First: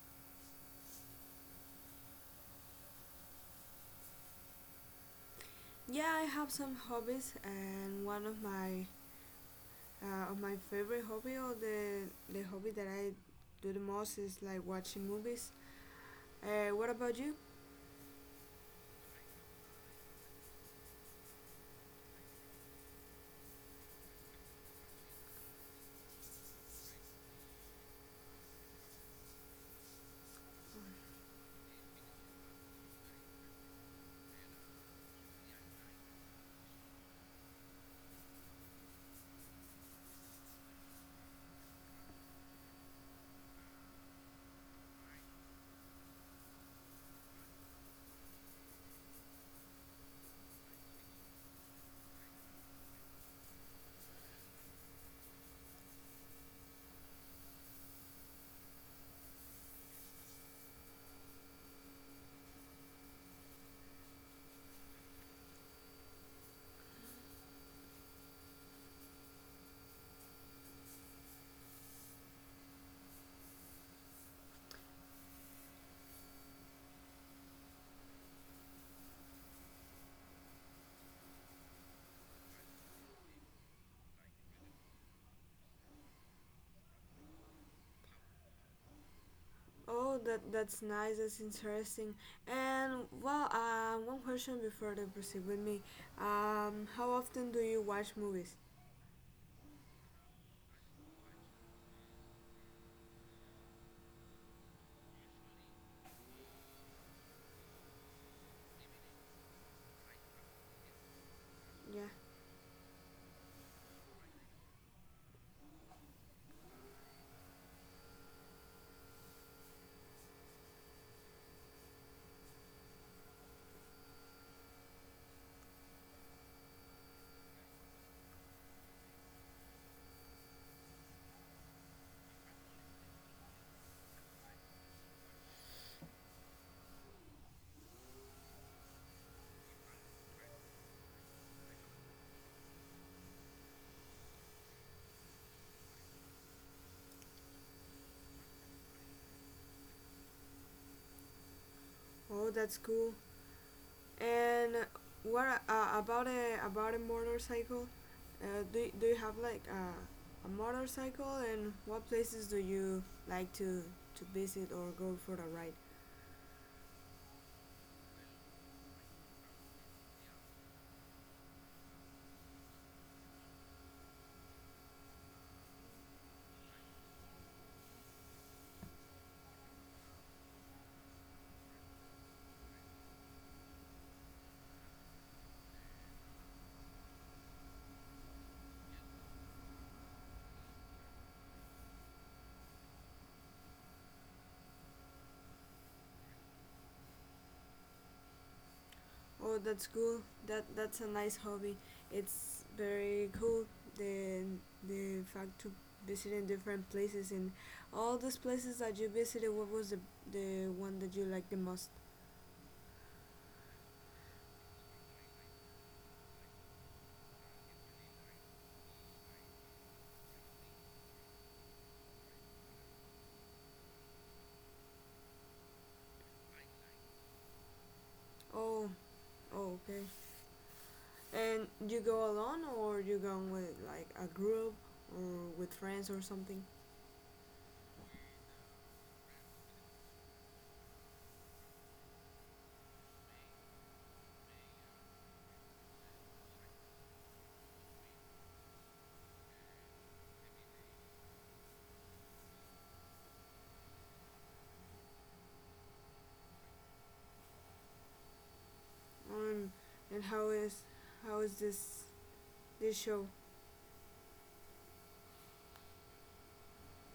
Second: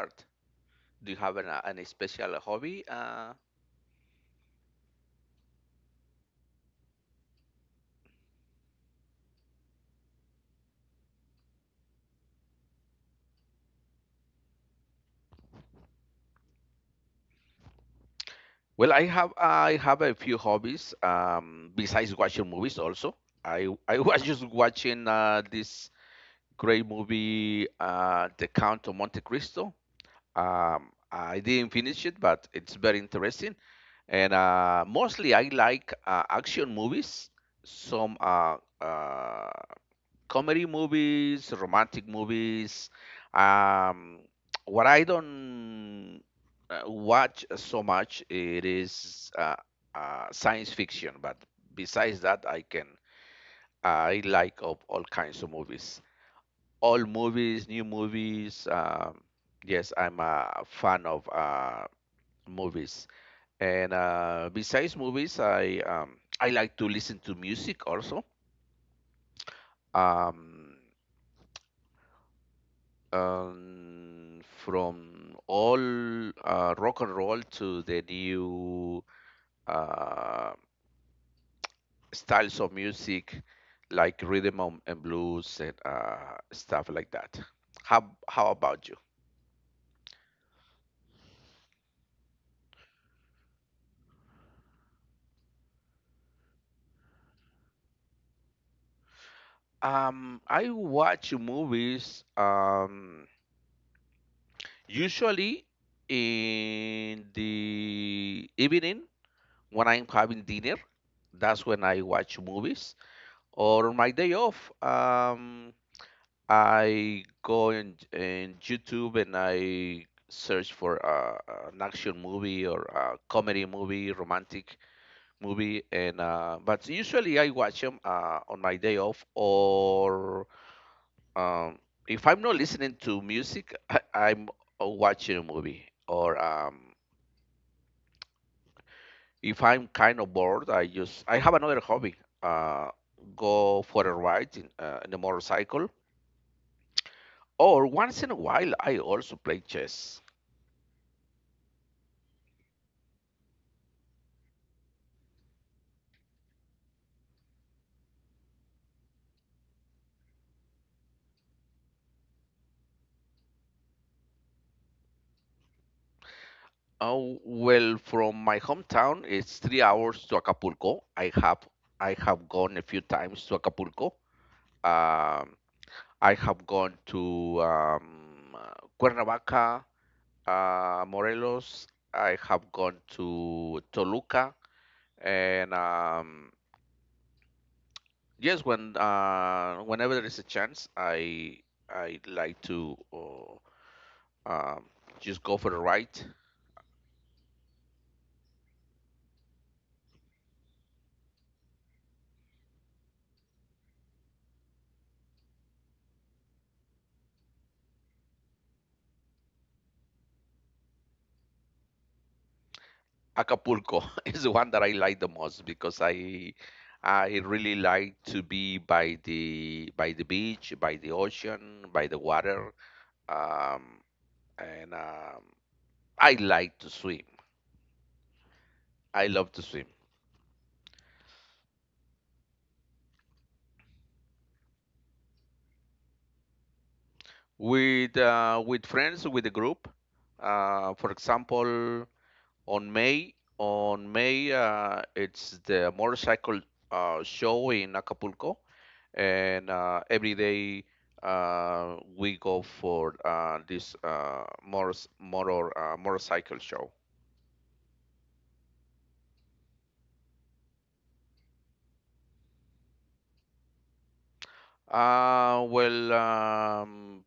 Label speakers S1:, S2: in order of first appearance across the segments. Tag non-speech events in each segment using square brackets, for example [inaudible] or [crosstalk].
S1: start? Do you have an, any special hobby?
S2: Yeah, I have some hobbies, and one of my favorite hobby or the hobby that I do the most is like watching movies. What about you?
S1: Well, I have a few hobbies besides watching movies. Also, I [laughs] was just watching this great movie, The Count of Monte Cristo. I didn't finish it, but it's very interesting. And mostly I like action movies, some comedy movies, romantic movies. Um, [tsk] what I don't watch so much it is science fiction, but besides that, I like of all kinds of movies all movies, new movies. Yes, I'm a fan of movies. And besides movies, I like to listen to music also. Um, from all rock and roll to the new uh, styles of music, like rhythm and blues and stuff like that. How about you?
S2: Oh, that's nice. That's interesting. And well, one question before they proceed with me. How often do you watch movies?
S1: I watch movies usually in the evening when I'm having dinner. That's when I
S2: Yeah.
S1: watch movies. Or on my day off, I go in YouTube and I search for an action movie or a comedy movie, romantic movie, and but usually I watch them on my day off or um, if I'm not listening to music, I'm watching a movie. Or if I'm kind of bored, I have another hobby. Uh, Go for a ride in a motorcycle. Or once in a while, I also play chess.
S2: Oh, that's cool. And what about a motorcycle? Do you have like a motorcycle? And what places do you like to visit or go for a ride?
S1: Oh, well, from my hometown, it's 3 hours to Acapulco. I have gone a few times to Acapulco. Um, I have gone to Cuernavaca, Morelos. I have gone to Toluca, and yes, when whenever there is a chance, I like to um, just go for a ride.
S2: Oh, that's cool. That's a nice hobby. It's very cool. The fact to visiting different places and all those places that you visited. What was the one that you liked the most?
S1: Acapulco [laughs] is the one that I like the most because I really like to be by the beach, by the ocean, by the water, um, and I like to swim.
S2: Oh,
S1: I love to swim.
S2: oh, okay. And you go alone, or you go with like a group, or with friends, or something?
S1: With with friends with the group. For example, on May it's the motorcycle show in Acapulco, and every day we go for this motorcycle show.
S2: Um, and how is this show?
S1: Uh, well, um,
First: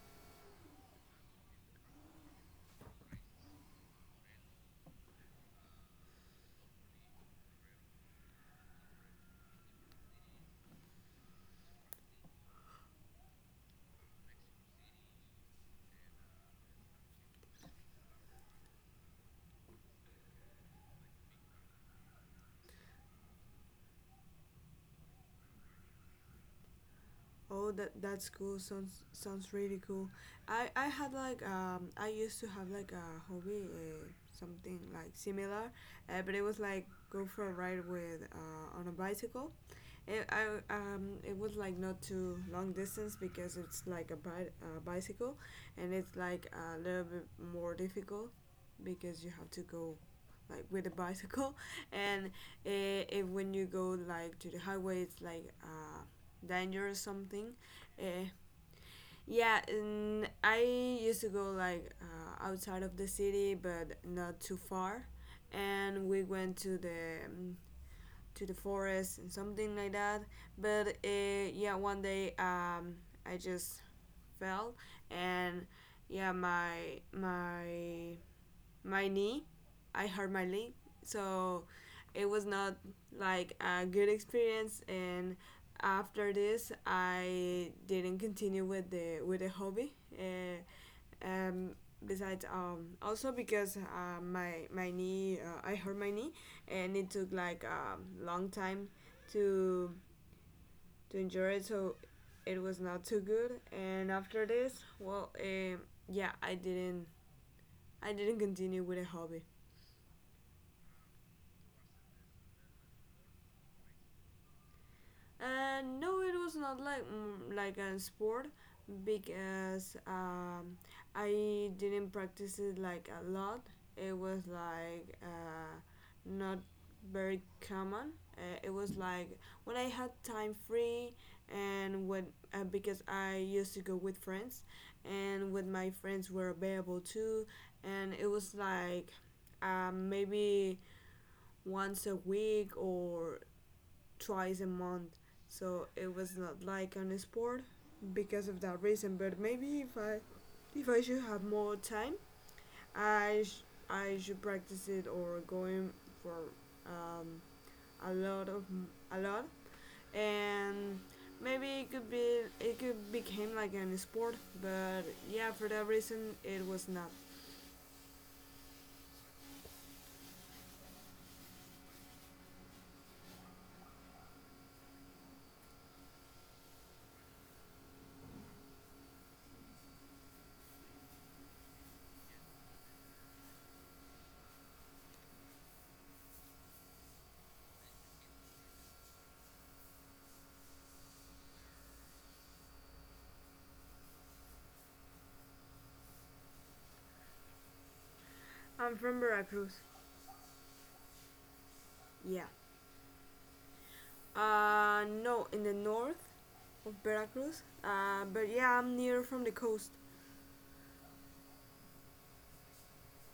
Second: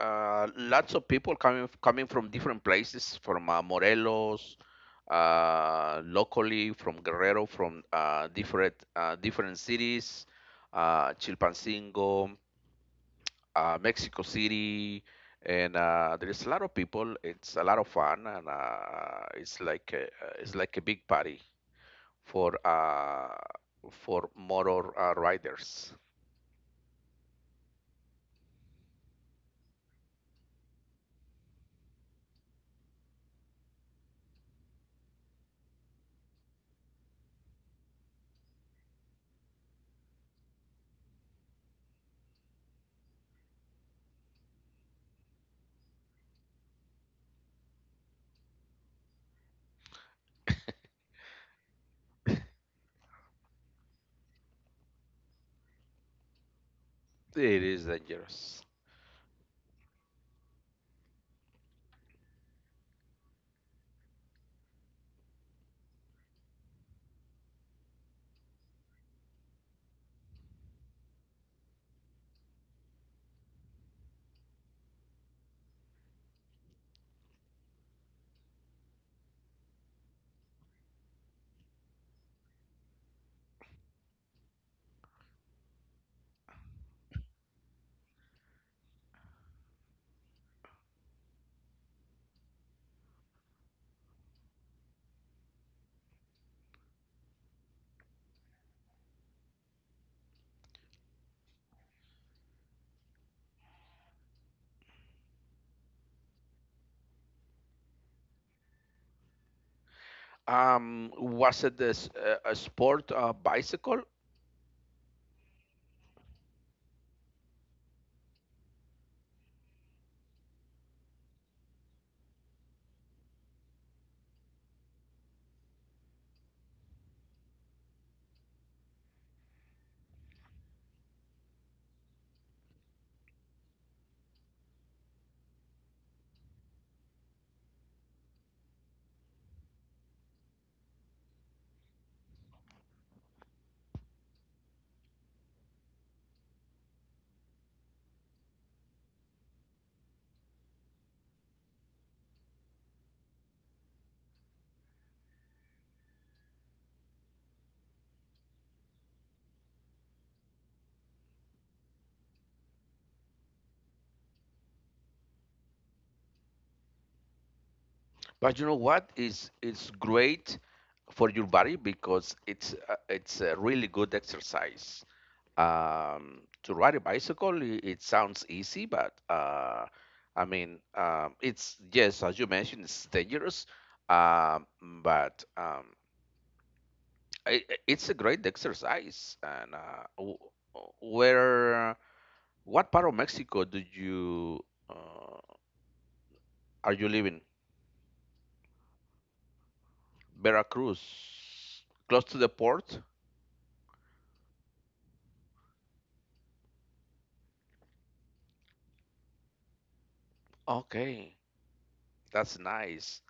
S1: Lots of people coming from different places, from Morelos, locally from Guerrero, from different cities, Chilpancingo, Mexico City, and there's a lot of people. It's a lot of fun, and it's like it's like a big party for uh, for motor riders.
S2: Oh, that's cool. Sounds really cool. I had like I used to have like a hobby, something like similar, but it was like go for a ride with on a bicycle. It I it was like not too long distance because it's like a bicycle, and it's like a little bit more difficult because you have to go like with a bicycle [laughs] and if when you go like to the highway it's like danger or something.
S1: It is
S2: Uh,
S1: dangerous.
S2: yeah, and I used to go like outside of the city, but not too far. And we went to the forest and something like that. But yeah, one day I just fell, and yeah, my my knee. I hurt my leg, so it was not like a good experience. And after this, I didn't continue with the hobby. Um, besides, also because my knee, I hurt my knee, and it took like a long time to enjoy it. So it was not too good. And after this, yeah, I didn't continue with the hobby.
S1: Was it this, a sport bicycle?
S2: And no, it was not like like a sport because I didn't practice it like a lot. It was like not very common. It was like when I had time free and when because I used to go with friends and when my friends were available too, and it was like maybe once a week or twice a month, so it was not like on a sport because of that reason. But maybe if I should have more time, I sh- I should practice it or going for um, a lot of a lot, and maybe it could became like an sport. But yeah, for that reason, it was not.
S1: But you know what is it's great for your body because it's a really good exercise. To ride a bicycle, it sounds easy, but I mean, it's yes, as you mentioned, it's dangerous, um, but um, it's a great exercise. And where, what part of Mexico do you uh, are you living?
S2: I'm from Veracruz.
S1: Veracruz, close to
S2: Yeah.
S1: the port.
S2: No, in the north of Veracruz. But yeah, I'm near from the coast.
S1: Okay, that's nice.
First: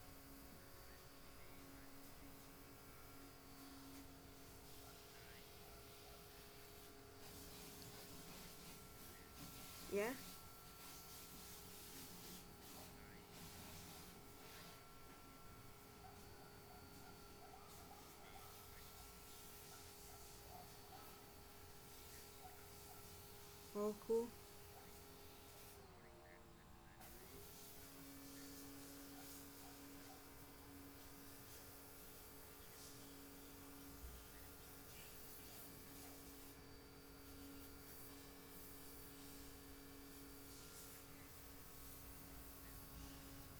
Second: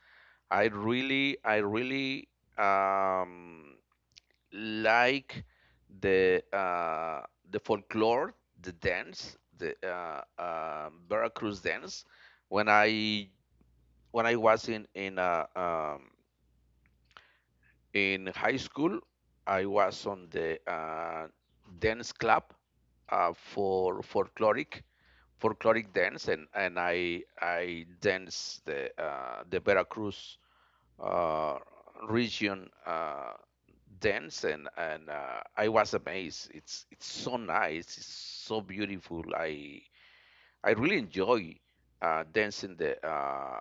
S1: I really um, like the uh, the folklore, the dance, the
S2: Yeah.
S1: Veracruz dance. When I when I was in in high school, I was on the dance club
S2: Oh,
S1: for
S2: cool.
S1: folkloric dance and I dance the Veracruz uh, region dance and I was amazed. It's so nice. It's so beautiful. I really enjoy dancing the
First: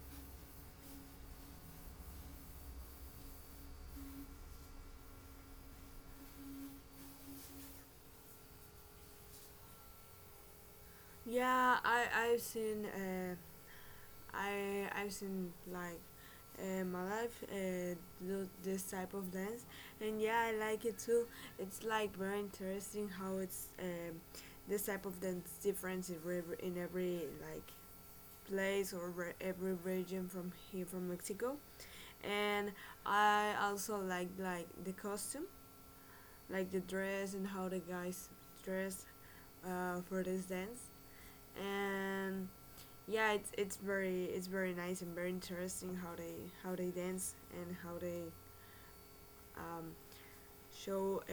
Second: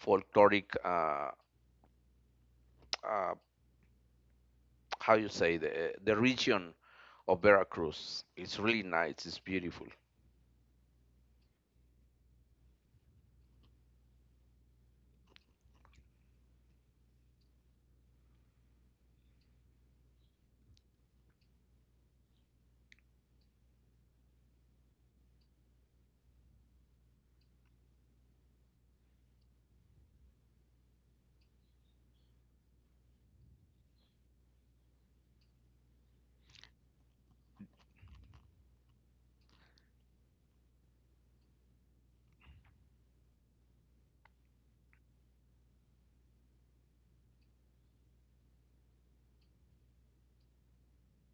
S1: folkloric uh, how you say the region of Veracruz. It's really nice. It's beautiful.
S2: Yeah, I I've seen like uh, my life uh, this type of dance, and yeah, I like it too. It's like very interesting how it's this type of dance different in every like place or every region from here from Mexico. And I also like the costume, like the dress and how the guys dress for this dance. And yeah, it's it's very nice and very interesting how they dance and how they um, show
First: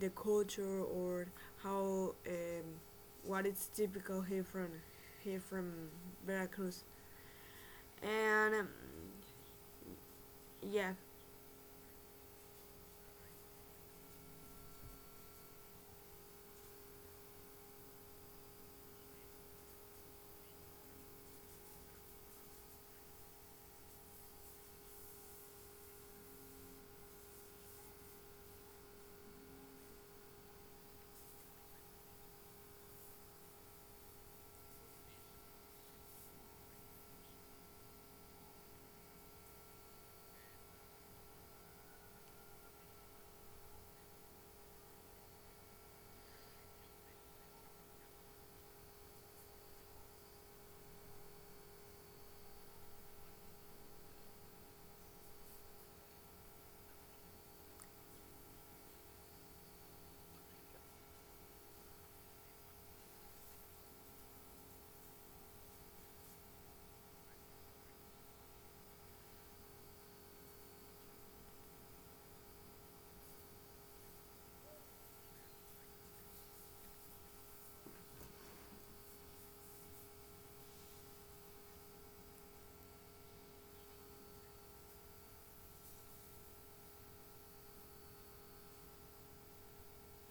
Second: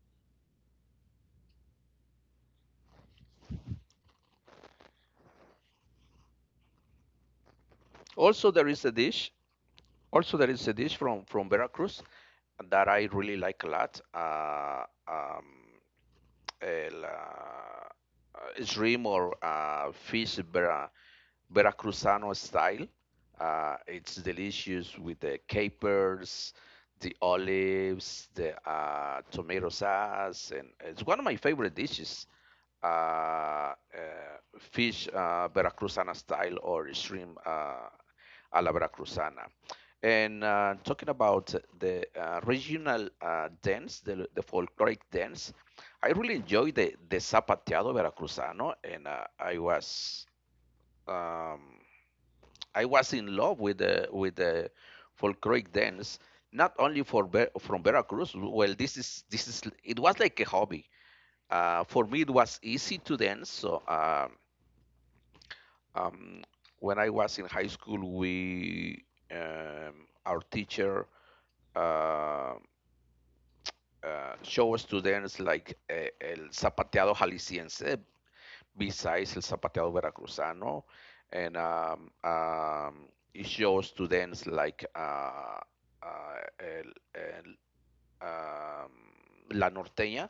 S2: the culture or how what is typical here from Veracruz.
S1: Also,
S2: And
S1: there is a dish. Also, there is a
S2: yeah.
S1: dish from Veracruz that I really like a lot. El, or Fish, bra. Veracruzano style. It's delicious with the capers, the olives, the tomato sauce, and it's one of my favorite dishes. Uh, uh, Fish Veracruzana style or shrimp a la Veracruzana. And talking about the regional dance, the folkloric dance, I really enjoy the Zapateado Veracruzano, and I was. Um, I was in love with the folkloric dance, not only for from Veracruz. Well, this is it was like a hobby. For me, it was easy to dance. So um, when I was in high school, we um, our teacher uh, uh, show us to dance like el zapateado jalisciense, besides El Zapateado Veracruzano, and it shows students like uh, el, el, um, La Norteña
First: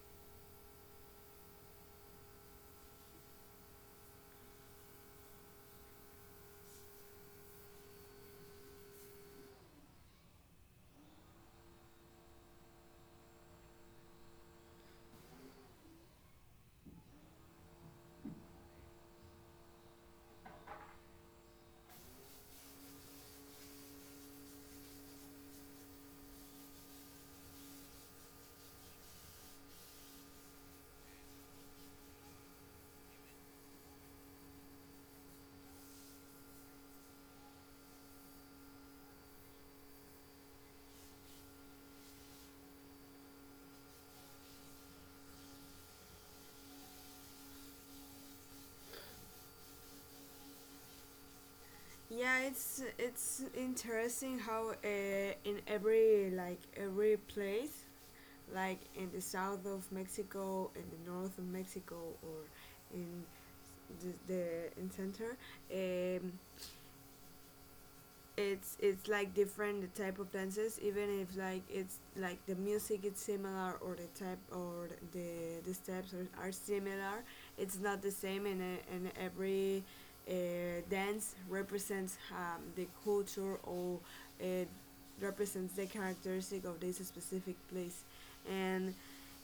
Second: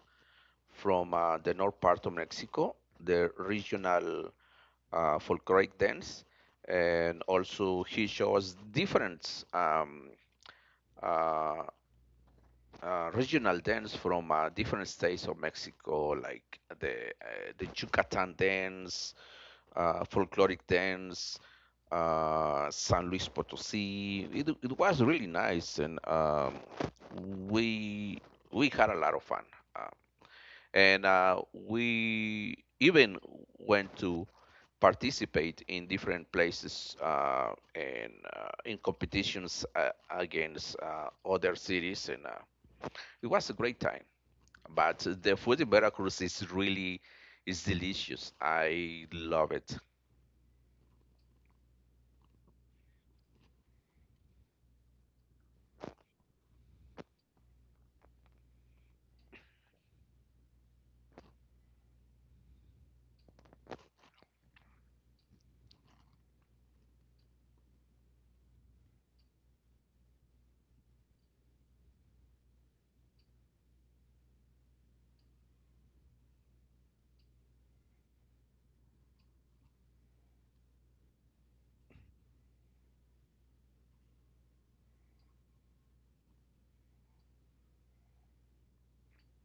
S1: from the north part of Mexico, the regional folkloric dance, and also he shows different uh, regional dance from different states of Mexico, like the Yucatan dance, folkloric dance, San Luis Potosí. It was really nice, and we we had a lot of fun. Um, and We even went to participate in different places and in competitions against other cities, and it was a great time. But the food in Veracruz is really is delicious. I love it.
S2: Yeah, it's interesting how in every every place, like in the south of Mexico, in the north of Mexico, or in the in center, um, it's like different the type of dances even if it's like the music is similar or the type or the steps are similar. It's not the same, and every uh, dance represents the culture or it represents the characteristic of this specific place, and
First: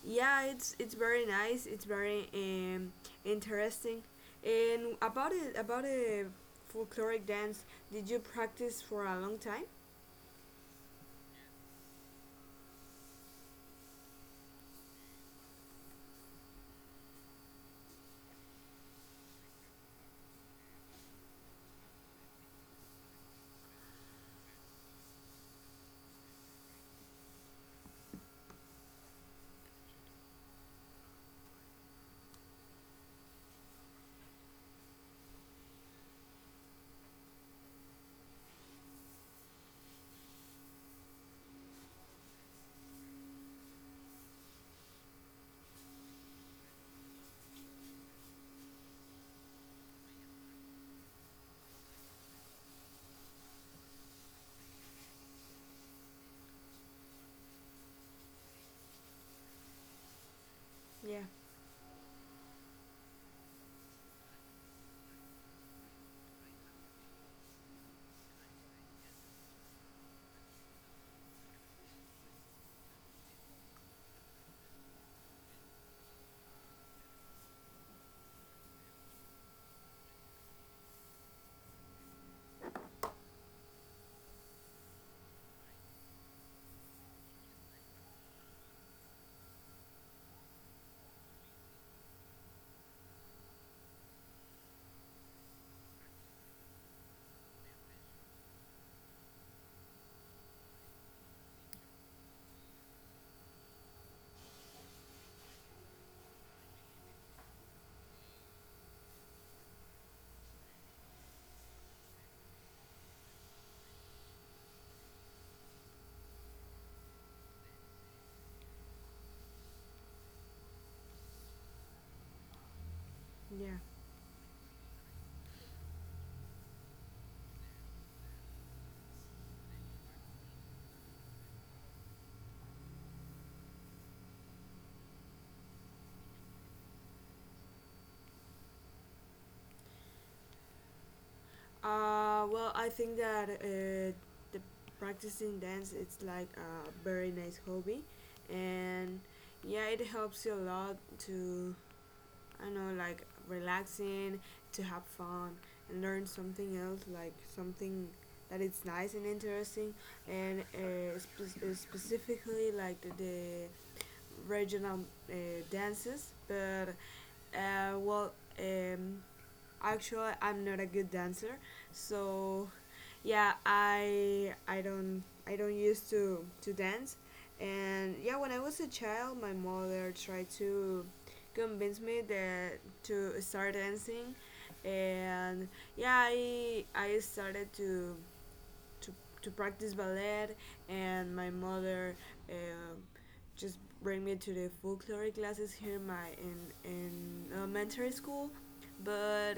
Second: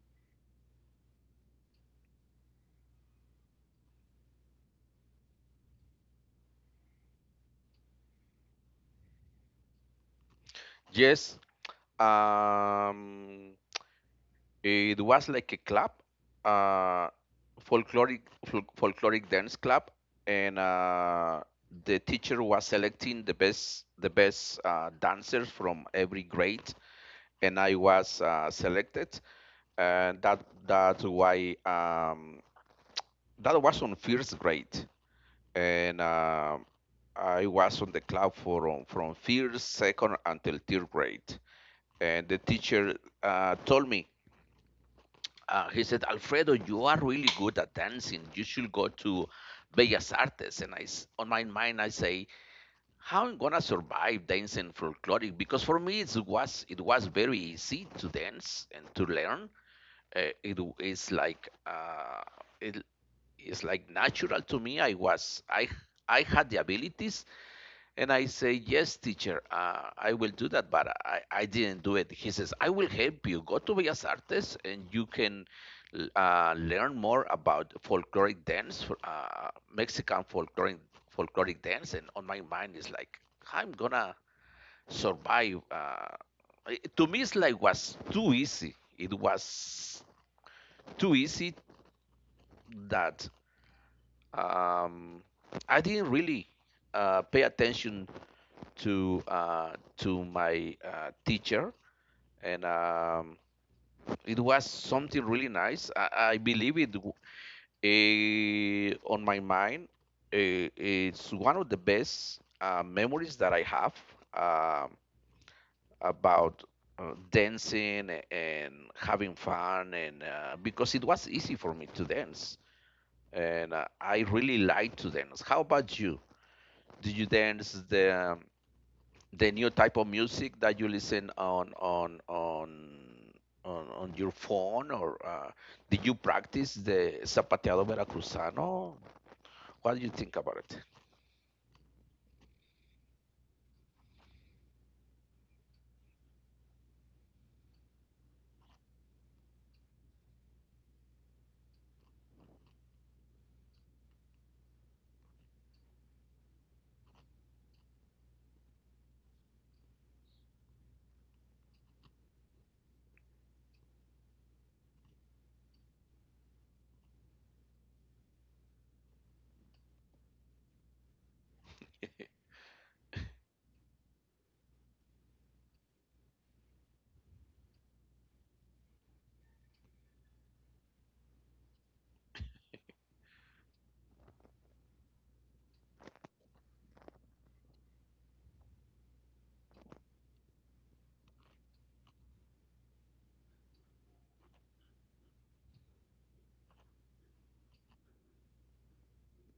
S2: yeah, it's very nice. It's very interesting. And about it about a folkloric dance, did you practice for a long time?
S1: Yes, Um, it was like a club, uh, folkloric dance club, and the teacher was selecting the best dancers from every grade, and I was selected, and that's why that was on first grade, and I was on the club for from first, second until third grade, and the teacher told me he said, Alfredo, you are really good at dancing. You should go to Bellas Artes. And on my mind, I say, how I'm gonna survive dancing folkloric? Because for me, it was very easy to dance and to learn. It is
S2: Yeah,
S1: like it is like natural to me. I I had the abilities and I say, yes, teacher, I will do that, but I didn't do it. He says, I will help you. Go to Bellas Artes and you can learn more about folkloric dance, Mexican folkloric dance. And on my mind is like, I'm gonna survive. To me, it's like it was too easy. It was too easy that um, I didn't really pay attention to uh, to my teacher, and it was something really nice. I believe it on my mind. It's one of the best memories that I have um, about dancing and having fun, and because it was easy for me to dance, and
S2: yeah.
S1: I really like to dance. How about you? Do you dance the new type of music that you listen on your phone or did you practice the zapateado veracruzano what do you think about
S2: Well, I think that the practicing dance it's like a very nice hobby, and yeah, it helps you a lot to, I know, like relaxing, to have fun, and learn something else, like something that it's nice and interesting, and specifically like the regional uh, dances. But well. Um, Actually, I'm not a good dancer, so yeah, I don't used to dance, and yeah, when I was a child, my mother tried to convince me that to start dancing, and yeah, I started to, to practice ballet, and my mother um just bring me to the folklore classes here in in elementary school, but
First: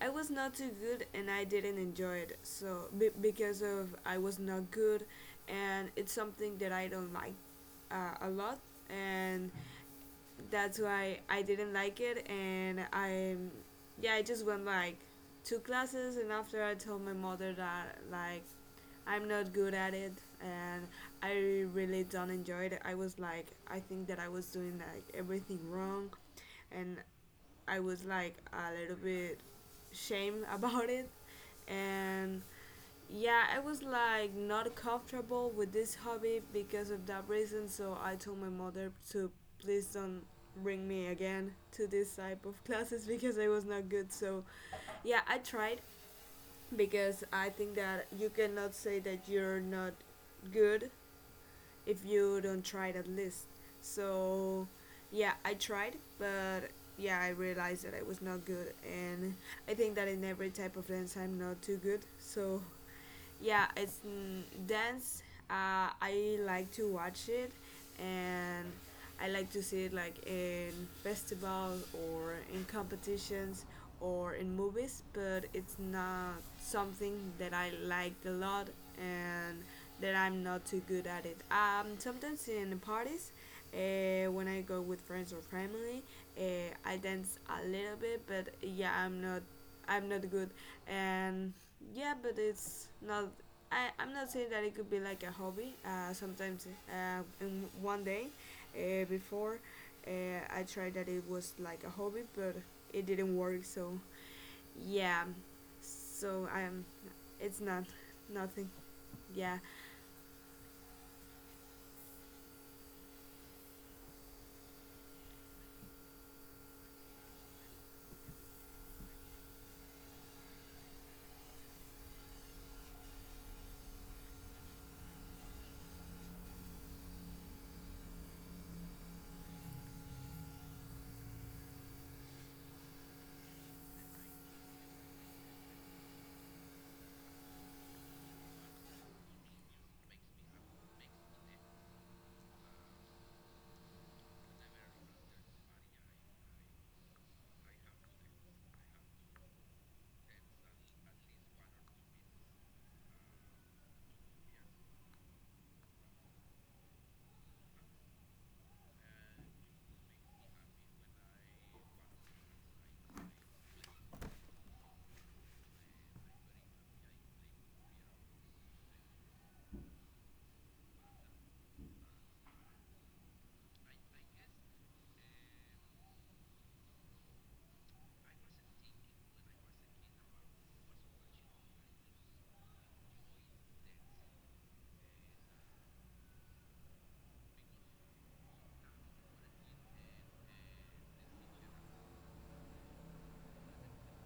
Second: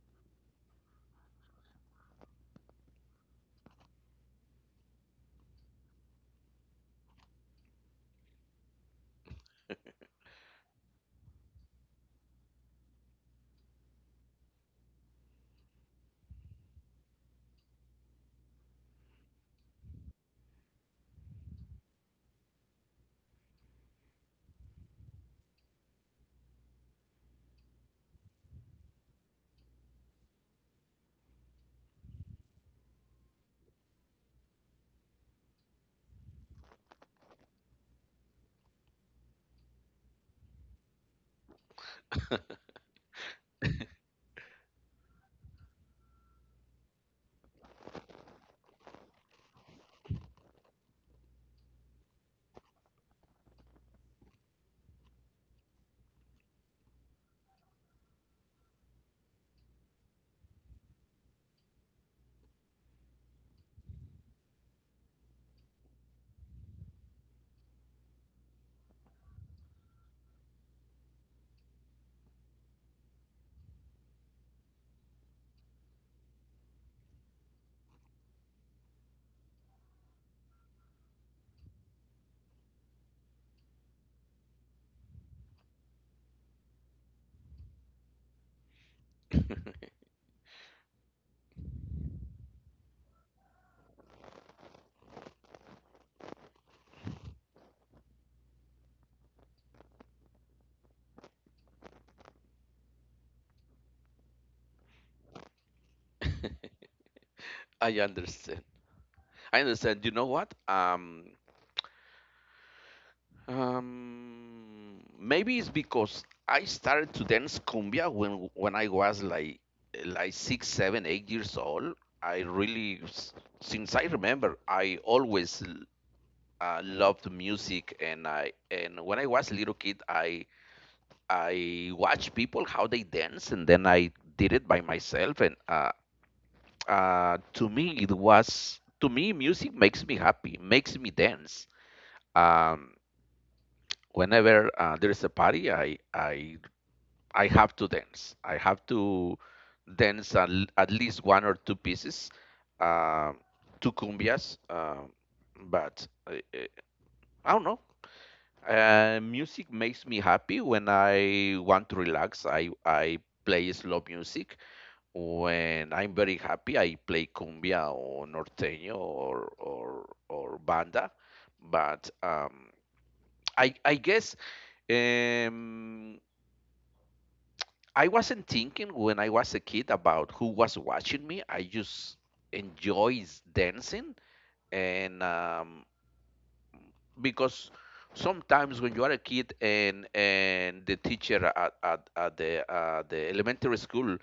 S2: I was not too good and I didn't enjoy it. So be because of I was not good, and it's something that I don't like a lot, and that's why I didn't like it, and yeah, I just went like two classes, and after I told my mother that like I'm not good at it, and I really don't enjoy it. I was like, I think that I was doing like everything wrong, and I was like a little bit shame [laughs] about it, and yeah, I was like not comfortable with this hobby because of that reason, so I told my mother to please don't bring me again to this type of [laughs] classes because I was not good. So, yeah, I tried because I think that you cannot say that you're not good if you don't try it at least. So, yeah, I tried, but yeah, I realized that I was not good, and I think that in every type of dance I'm not too good. So, yeah, it's dance. I like to watch it, and I like to see it like in festivals or in competitions or in movies. But it's not something that I liked a lot, and that I'm not too good at it. Sometimes in parties, when I go with friends or family, uh, I dance a little bit, but yeah, I'm not good. And yeah, but it's not. I'm not saying that it could be like a hobby. Sometimes, in one day, before, uh, I tried that it was like a hobby, but it didn't work. So, yeah. So
S1: it
S2: I'm.
S1: [laughs]
S2: It's not
S1: i understand
S2: nothing. Yeah.
S1: I understand. You know what? Maybe it's because I started to dance cumbia when I was like 6 7 8 years old. I really since I remember I always I loved music, and I and when I was a little kid, I watched people how they dance, and then I did it by myself. And to me, it was to me music makes me happy, makes me dance. Um, Whenever there is a party, I have to dance. I have to dance at least one or two pieces, uh, two cumbias. But I don't know. Music makes me happy when I want to relax. I play slow music. When I'm very happy, I play cumbia or norteño or banda. But I guess um, I wasn't thinking when I was a kid about who was watching me. I just enjoys dancing and because sometimes when you are a kid and the teacher at the elementary school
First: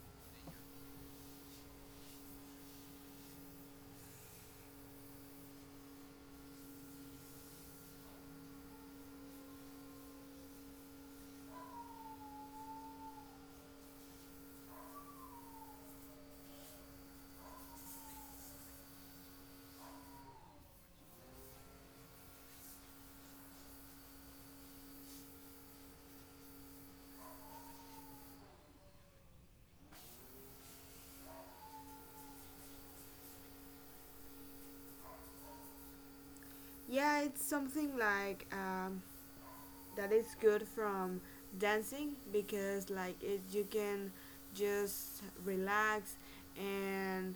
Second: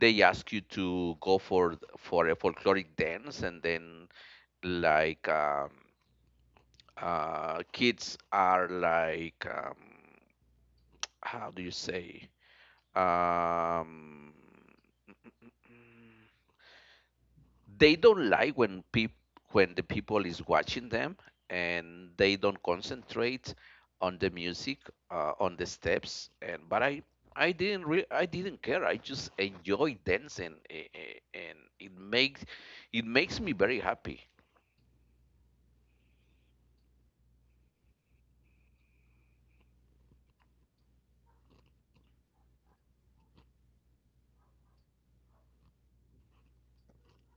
S1: they ask you to go for a folkloric dance and then like kids are like how do you say um, they don't like when people when the people is watching them and they don't concentrate on the music on the steps and but I didn't care. I just enjoy dancing and it makes me very happy.
S2: Yeah, it's something like that is good from dancing because like it, you can just relax and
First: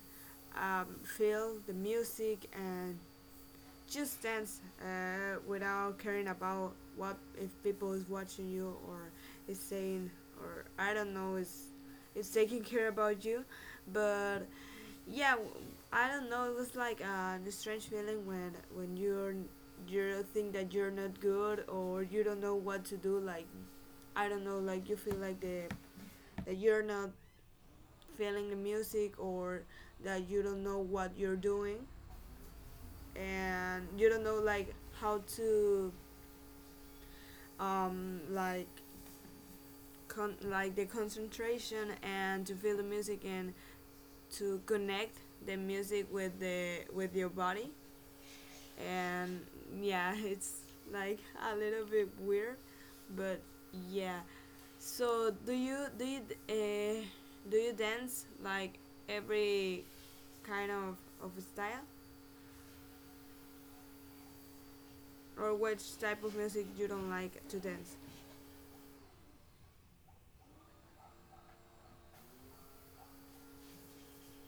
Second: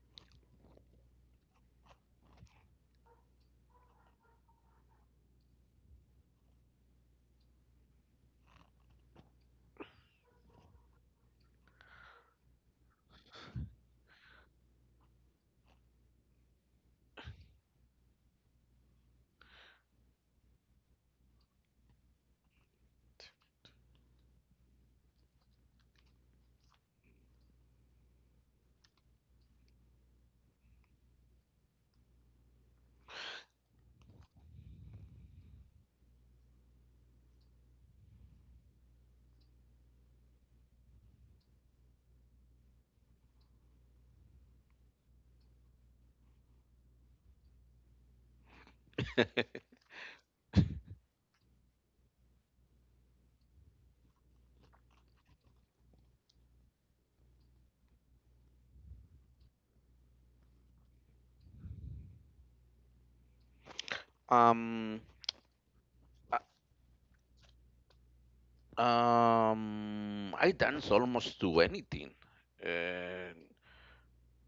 S2: feel the music and just dance without caring about what if people is watching you or is saying or I don't know is taking care about you, but yeah, I don't know. It was like a strange feeling when you're you think that you're not good or you don't know what to do. Like I don't know, like you feel like the that you're not feeling the music or that you don't know what you're doing and you don't know like how to um like like the concentration and to feel the music and to connect the music with the with your body, and yeah [laughs] it's like a little bit weird. But yeah, so uh, do you dance like every kind of style
S1: um
S2: or which type of
S1: uh,
S2: music you don't like to dance?
S1: I dance almost to anything and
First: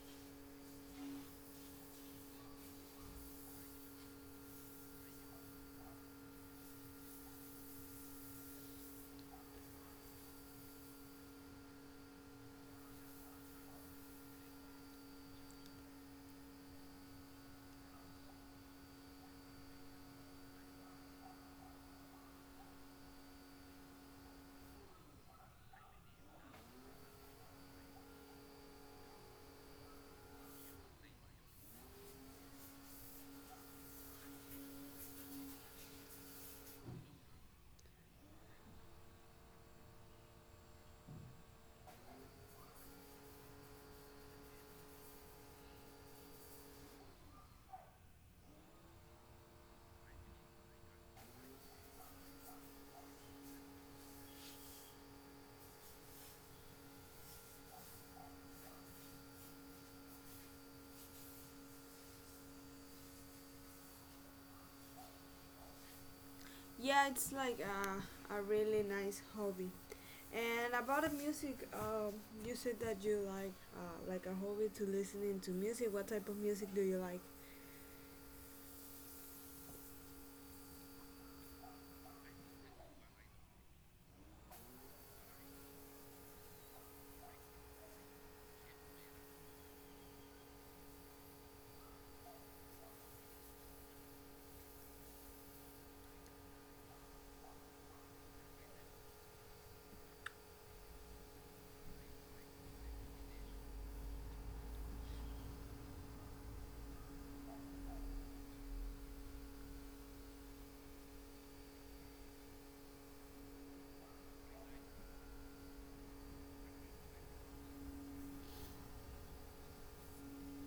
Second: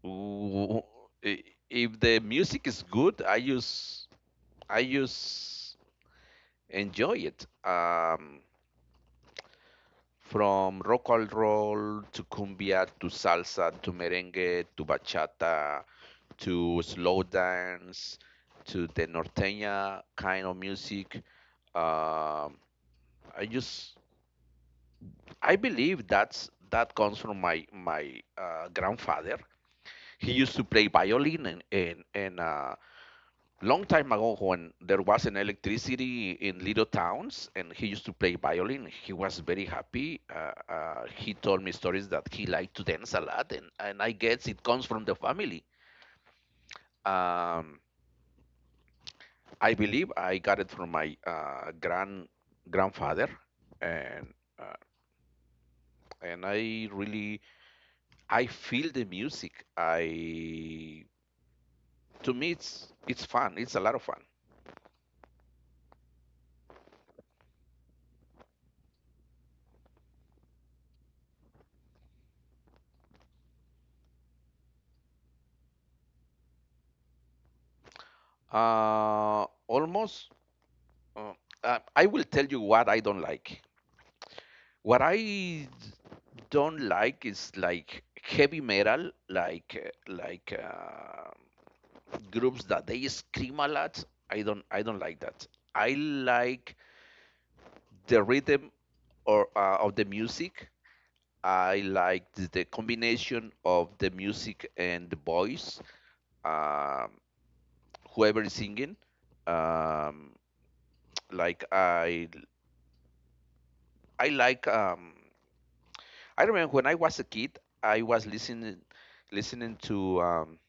S1: w- i- if the music is good I use enjoy it. From rock and roll to cumbia to salsa to merengue to bachata to slow dance to the norteña kind of music. Um, I just I believe that comes from my grandfather. He used to play violin and long time ago when there was an electricity in little towns and he used to play violin he was very happy he told me stories that he liked to dance a lot and I guess it comes from the family. um, I believe I got it from my grandfather. and uh, and I really I feel the music. I to me it's fun, it's a lot of fun.
S2: Yeah, it's like a really nice hobby. And about the music, you said that you like a hobby to listening to music. What type of music do you like?
S1: Almost Uh, I will tell you what I don't like. What I don't like is like heavy metal, like groups that they scream a lot. I don't like that. I like the rhythm or of the music. I like the combination of the music and the voice. Um, whoever is singing, um, like I like. I remember when I was a kid, I was listening to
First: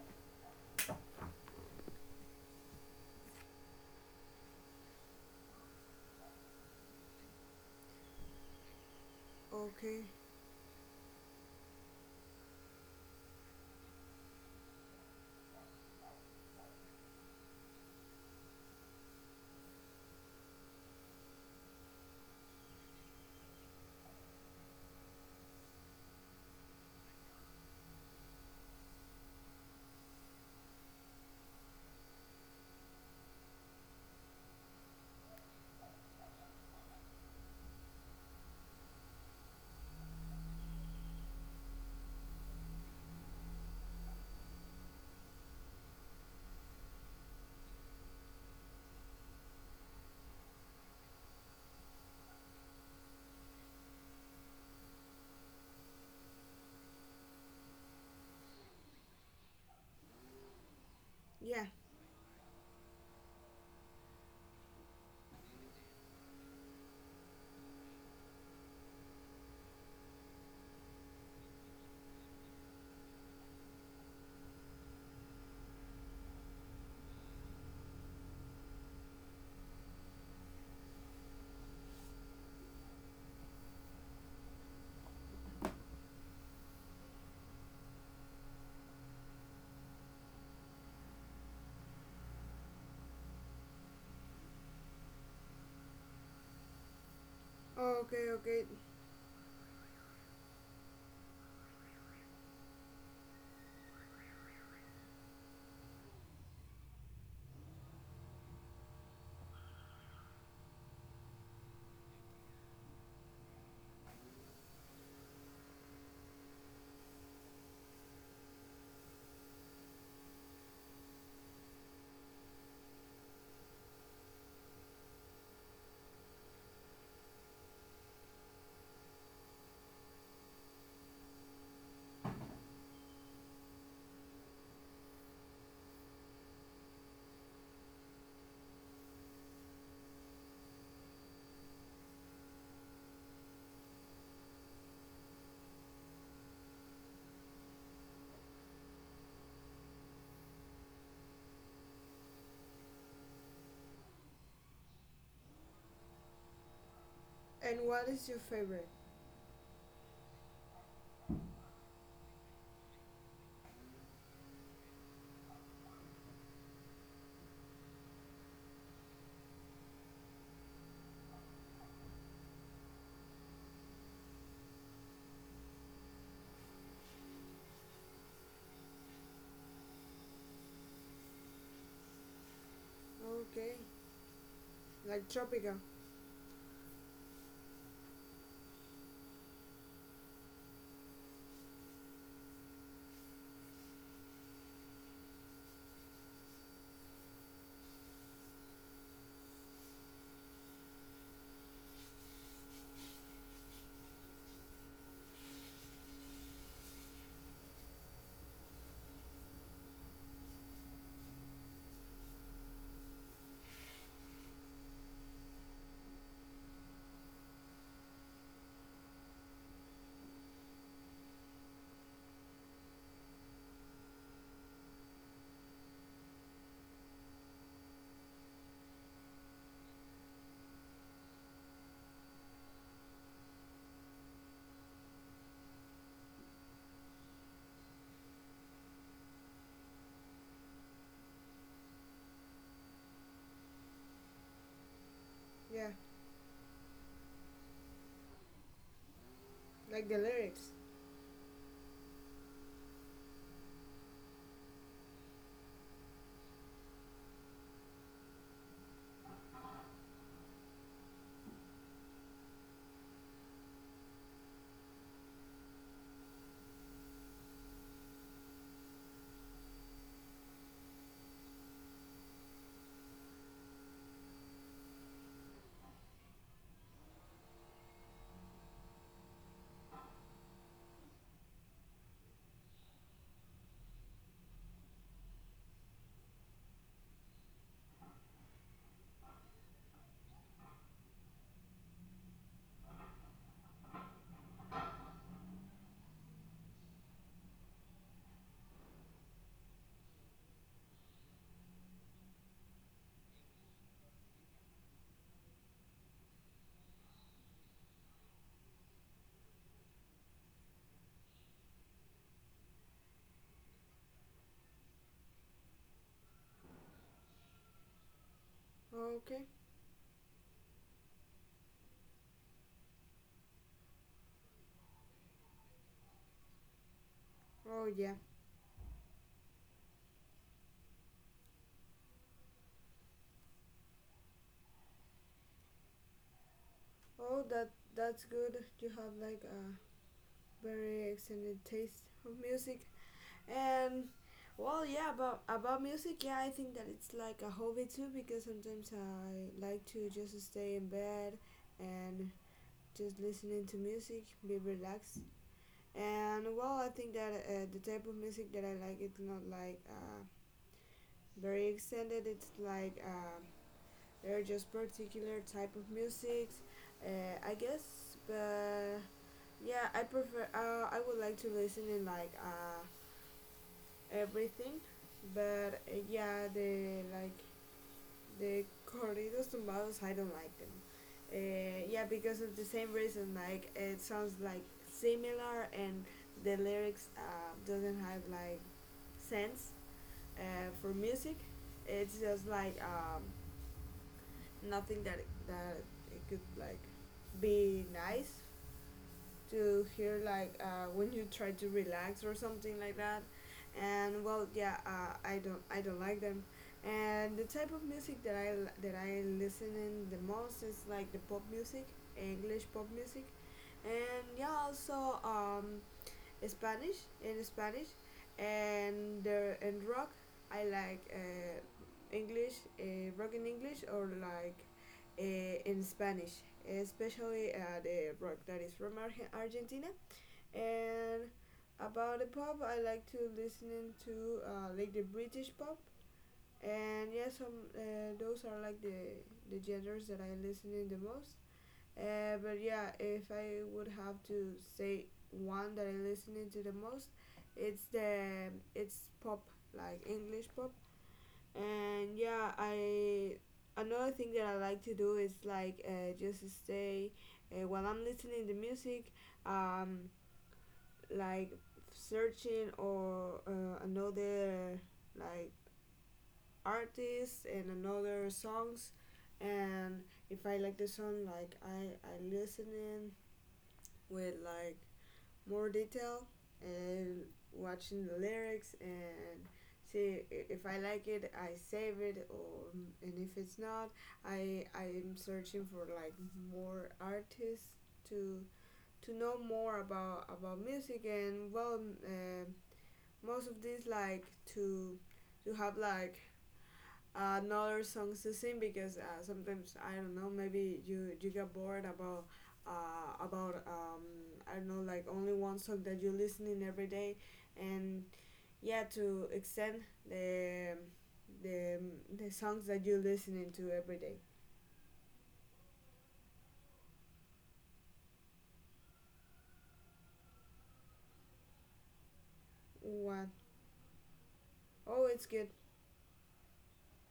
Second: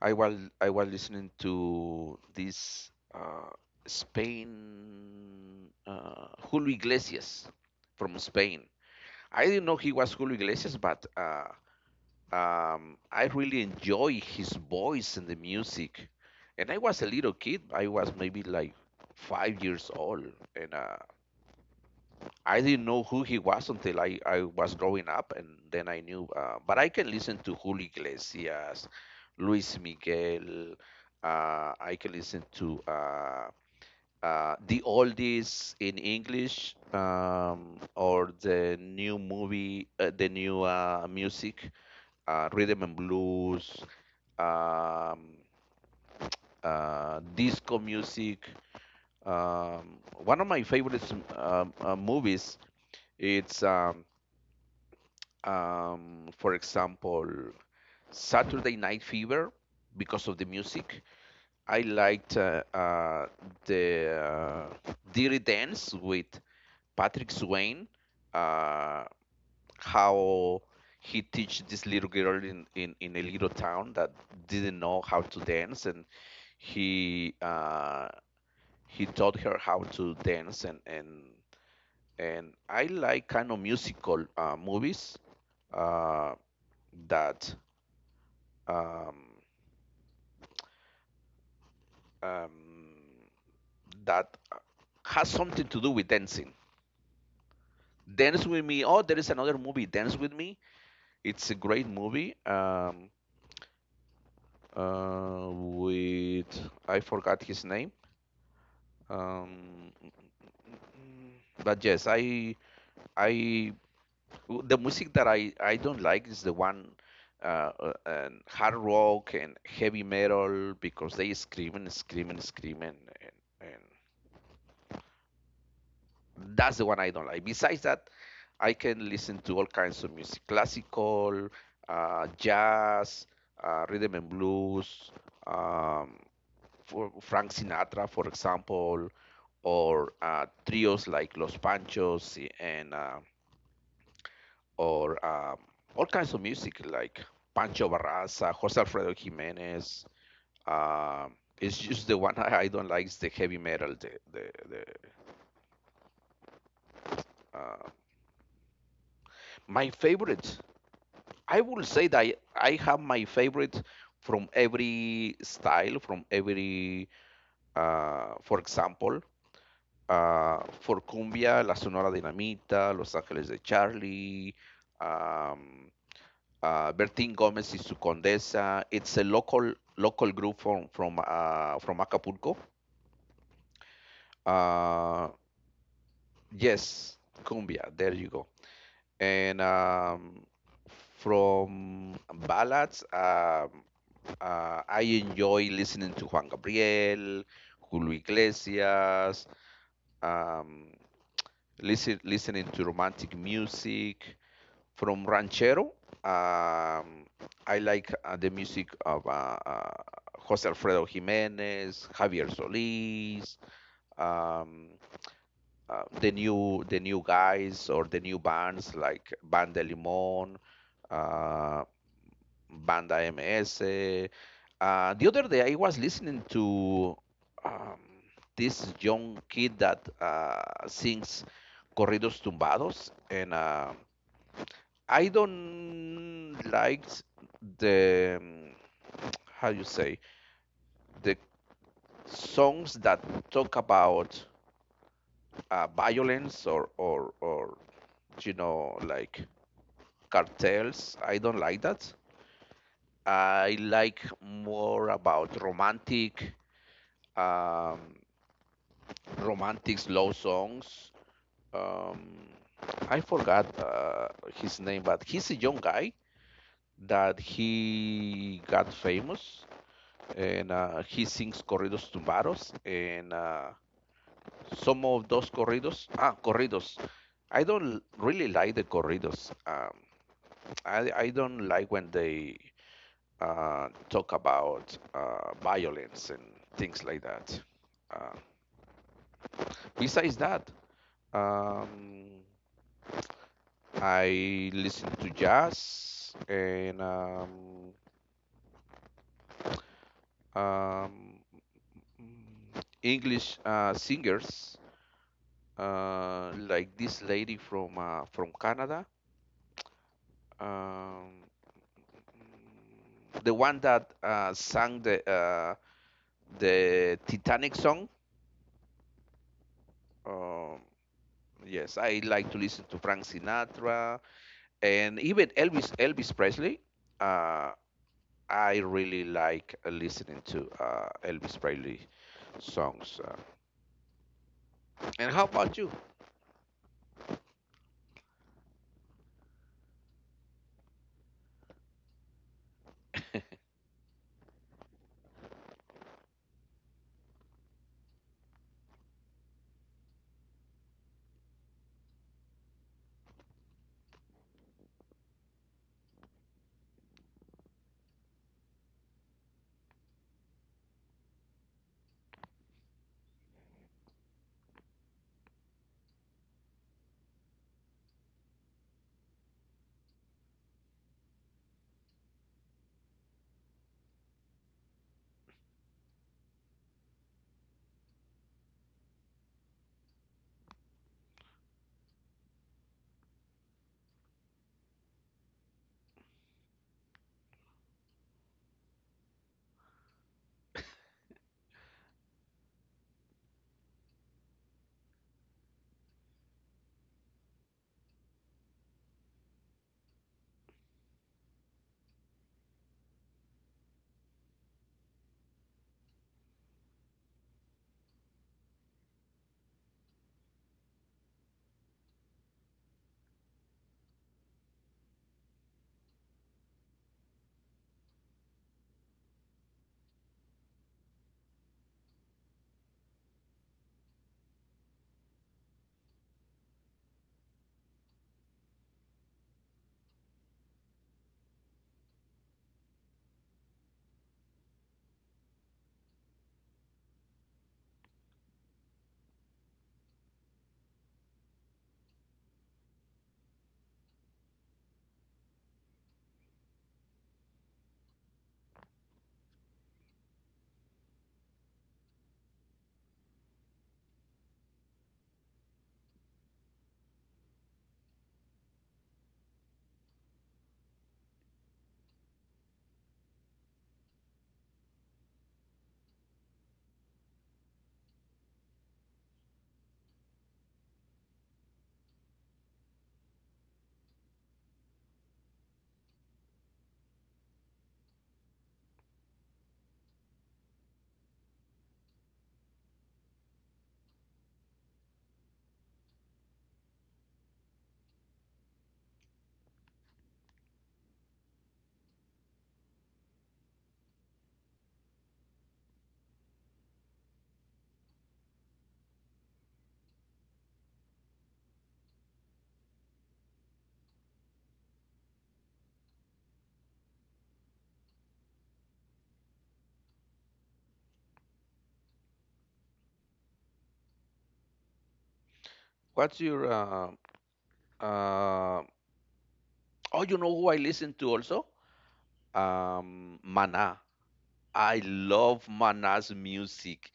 S1: I was I was listening to this Spain Julio Iglesias from Spain. I didn't know he
S2: Okay.
S1: was Julio Iglesias, but I really enjoy his voice and the music. And I was a little kid. I was maybe like 5 years old, and I didn't know who he was until I was growing up, and then I knew. But I can listen to Julio Iglesias, Luis Miguel. I can listen to the oldies in English, or the new movie, the new music, rhythm and blues, um, disco music. Um, one of my favorites movies. It's for example, Saturday Night Fever, because of the music.
S2: Yeah.
S1: I liked the Dirty Dance with Patrick Swayze. uh, how he teach this little girl in a little town that didn't know how to dance and he uh, he taught her how to dance and I like kind of musical movies uh, that um, um, that has something to do with dancing.
S2: Okay,
S1: Dance
S2: okay.
S1: with me. Oh, there is another movie, Dance with Me. It's a great movie. With I forgot his name. Um, but yes, I the music that I don't like is the one. And hard rock and heavy metal because they scream and scream and scream, and that's the one I don't like. Besides that, I can listen to all kinds of music: classical, jazz, rhythm and blues, um, for Frank Sinatra, for example, or trios like Los Panchos, and or all kinds of music like Pancho Barraza, Jose Alfredo Jimenez. Um, it's just the one I don't like is the heavy metal. The
S2: And
S1: uh,
S2: what is your favorite?
S1: my favorite, I will say that I have my favorite from every style, from every, for example, for cumbia, La Sonora Dinamita, Los Ángeles de Charlie, um, Bertín Gómez y su Condesa. It's a local group from from Acapulco.
S2: Okay. Like
S1: Uh,
S2: tropical.
S1: yes, cumbia. There you go. And from ballads. I enjoy listening to Juan Gabriel, Julio Iglesias, um, listening to romantic music from ranchero. Um, I like the music of Jose Alfredo Jimenez, Javier Solís, um, the new guys or the new bands like Banda Limón, uh, Banda MS. The other day, I was listening to um, this young kid that sings corridos tumbados, and I don't like the how you say the songs that talk about
S2: Yeah.
S1: violence, or you know like
S2: Like the lyrics.
S1: cartels. I don't like that. I like more about romantic, um, romantic slow songs. Um, I forgot his name, but he's a young guy that he got famous, and he sings corridos tumbados, and some of those corridos, ah, corridos. I don't really like the corridos. I don't like when they talk about violence and things like that. Uh, Besides that, um, I listen to jazz and um, English singers like this lady from Canada, um, the one that sang the Titanic song.
S2: Okay.
S1: Um, yes, I like to listen to Frank Sinatra and even Elvis Presley. Uh,
S2: Oh yeah.
S1: I really like listening to Elvis Presley songs. And how about you?
S2: Oh, that that's good. You have like a very excellent taste of music. And well, yeah, about music, yeah, I think that it's like a hobby too because sometimes I like to just stay in bed and just listening to music, be relaxed. And well, I think that the type of music that I like it's not like very extended. It's like they're just particular type of music, I guess. But yeah, I prefer. I would like to listen in like. Everything but yeah the like the corridos tumbados I don't like them. Yeah, because of the same reason, like it sounds like similar and the lyrics doesn't have like sense uh, for music. It's just like nothing that that it could like be nice to hear like when you try to relax or something like that. And well, yeah, I don't like them. And the type of music that that I listen in the most is like the pop music, English pop music, and yeah, also Spanish in Spanish, and and rock. I like English, rock in English or like in Spanish, especially the rock that is from Argentina. And about the pop, I like to listening to like the British pop. And yes, yeah, some those are like the genres that I listen in the most. But yeah, if I would have to say one that I listen to the most, it's pop, like English pop. And yeah, I another thing that I like to do is like just stay while I'm listening to music, um, like searching or another like artists and another songs and if I like the song like I listening with like more detail and watching the lyrics and see if I like it, I save it, or and if it's not, I'm searching for like more artists to to know more about music and well, um most of these like to to have like another songs to sing because sometimes I don't know maybe you get bored about uh, about um, I don't know like only one song that you're listening every day and yeah to extend the the the songs that you're listening to every day.
S1: What's your uh, oh, you know who I listen to also?
S2: What?
S1: Mana. I
S2: Oh, it's good.
S1: love Mana's music.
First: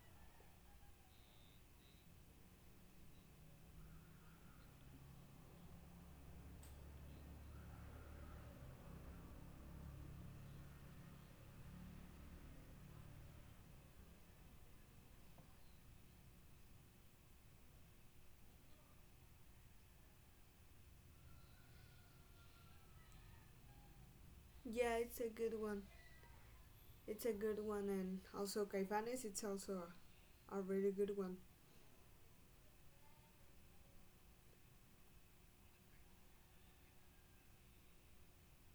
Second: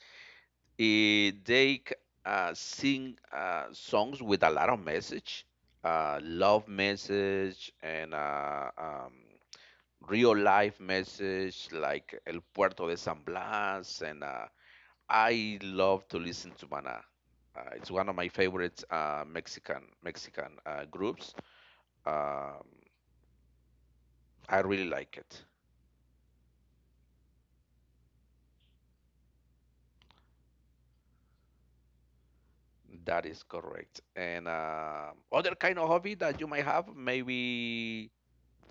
S1: Eh, they c- sing songs with a lot of message, love message, and real life message like El Puerto de San Blas. And. I love to listen to Maná. It's one of my favorite Mexican groups. Um, I really
S2: Yeah,
S1: like
S2: it's a
S1: it.
S2: good one, it's a good one, and also Caifanes it's also a really good one.
S1: That is correct. And other kind of hobby that you might have, maybe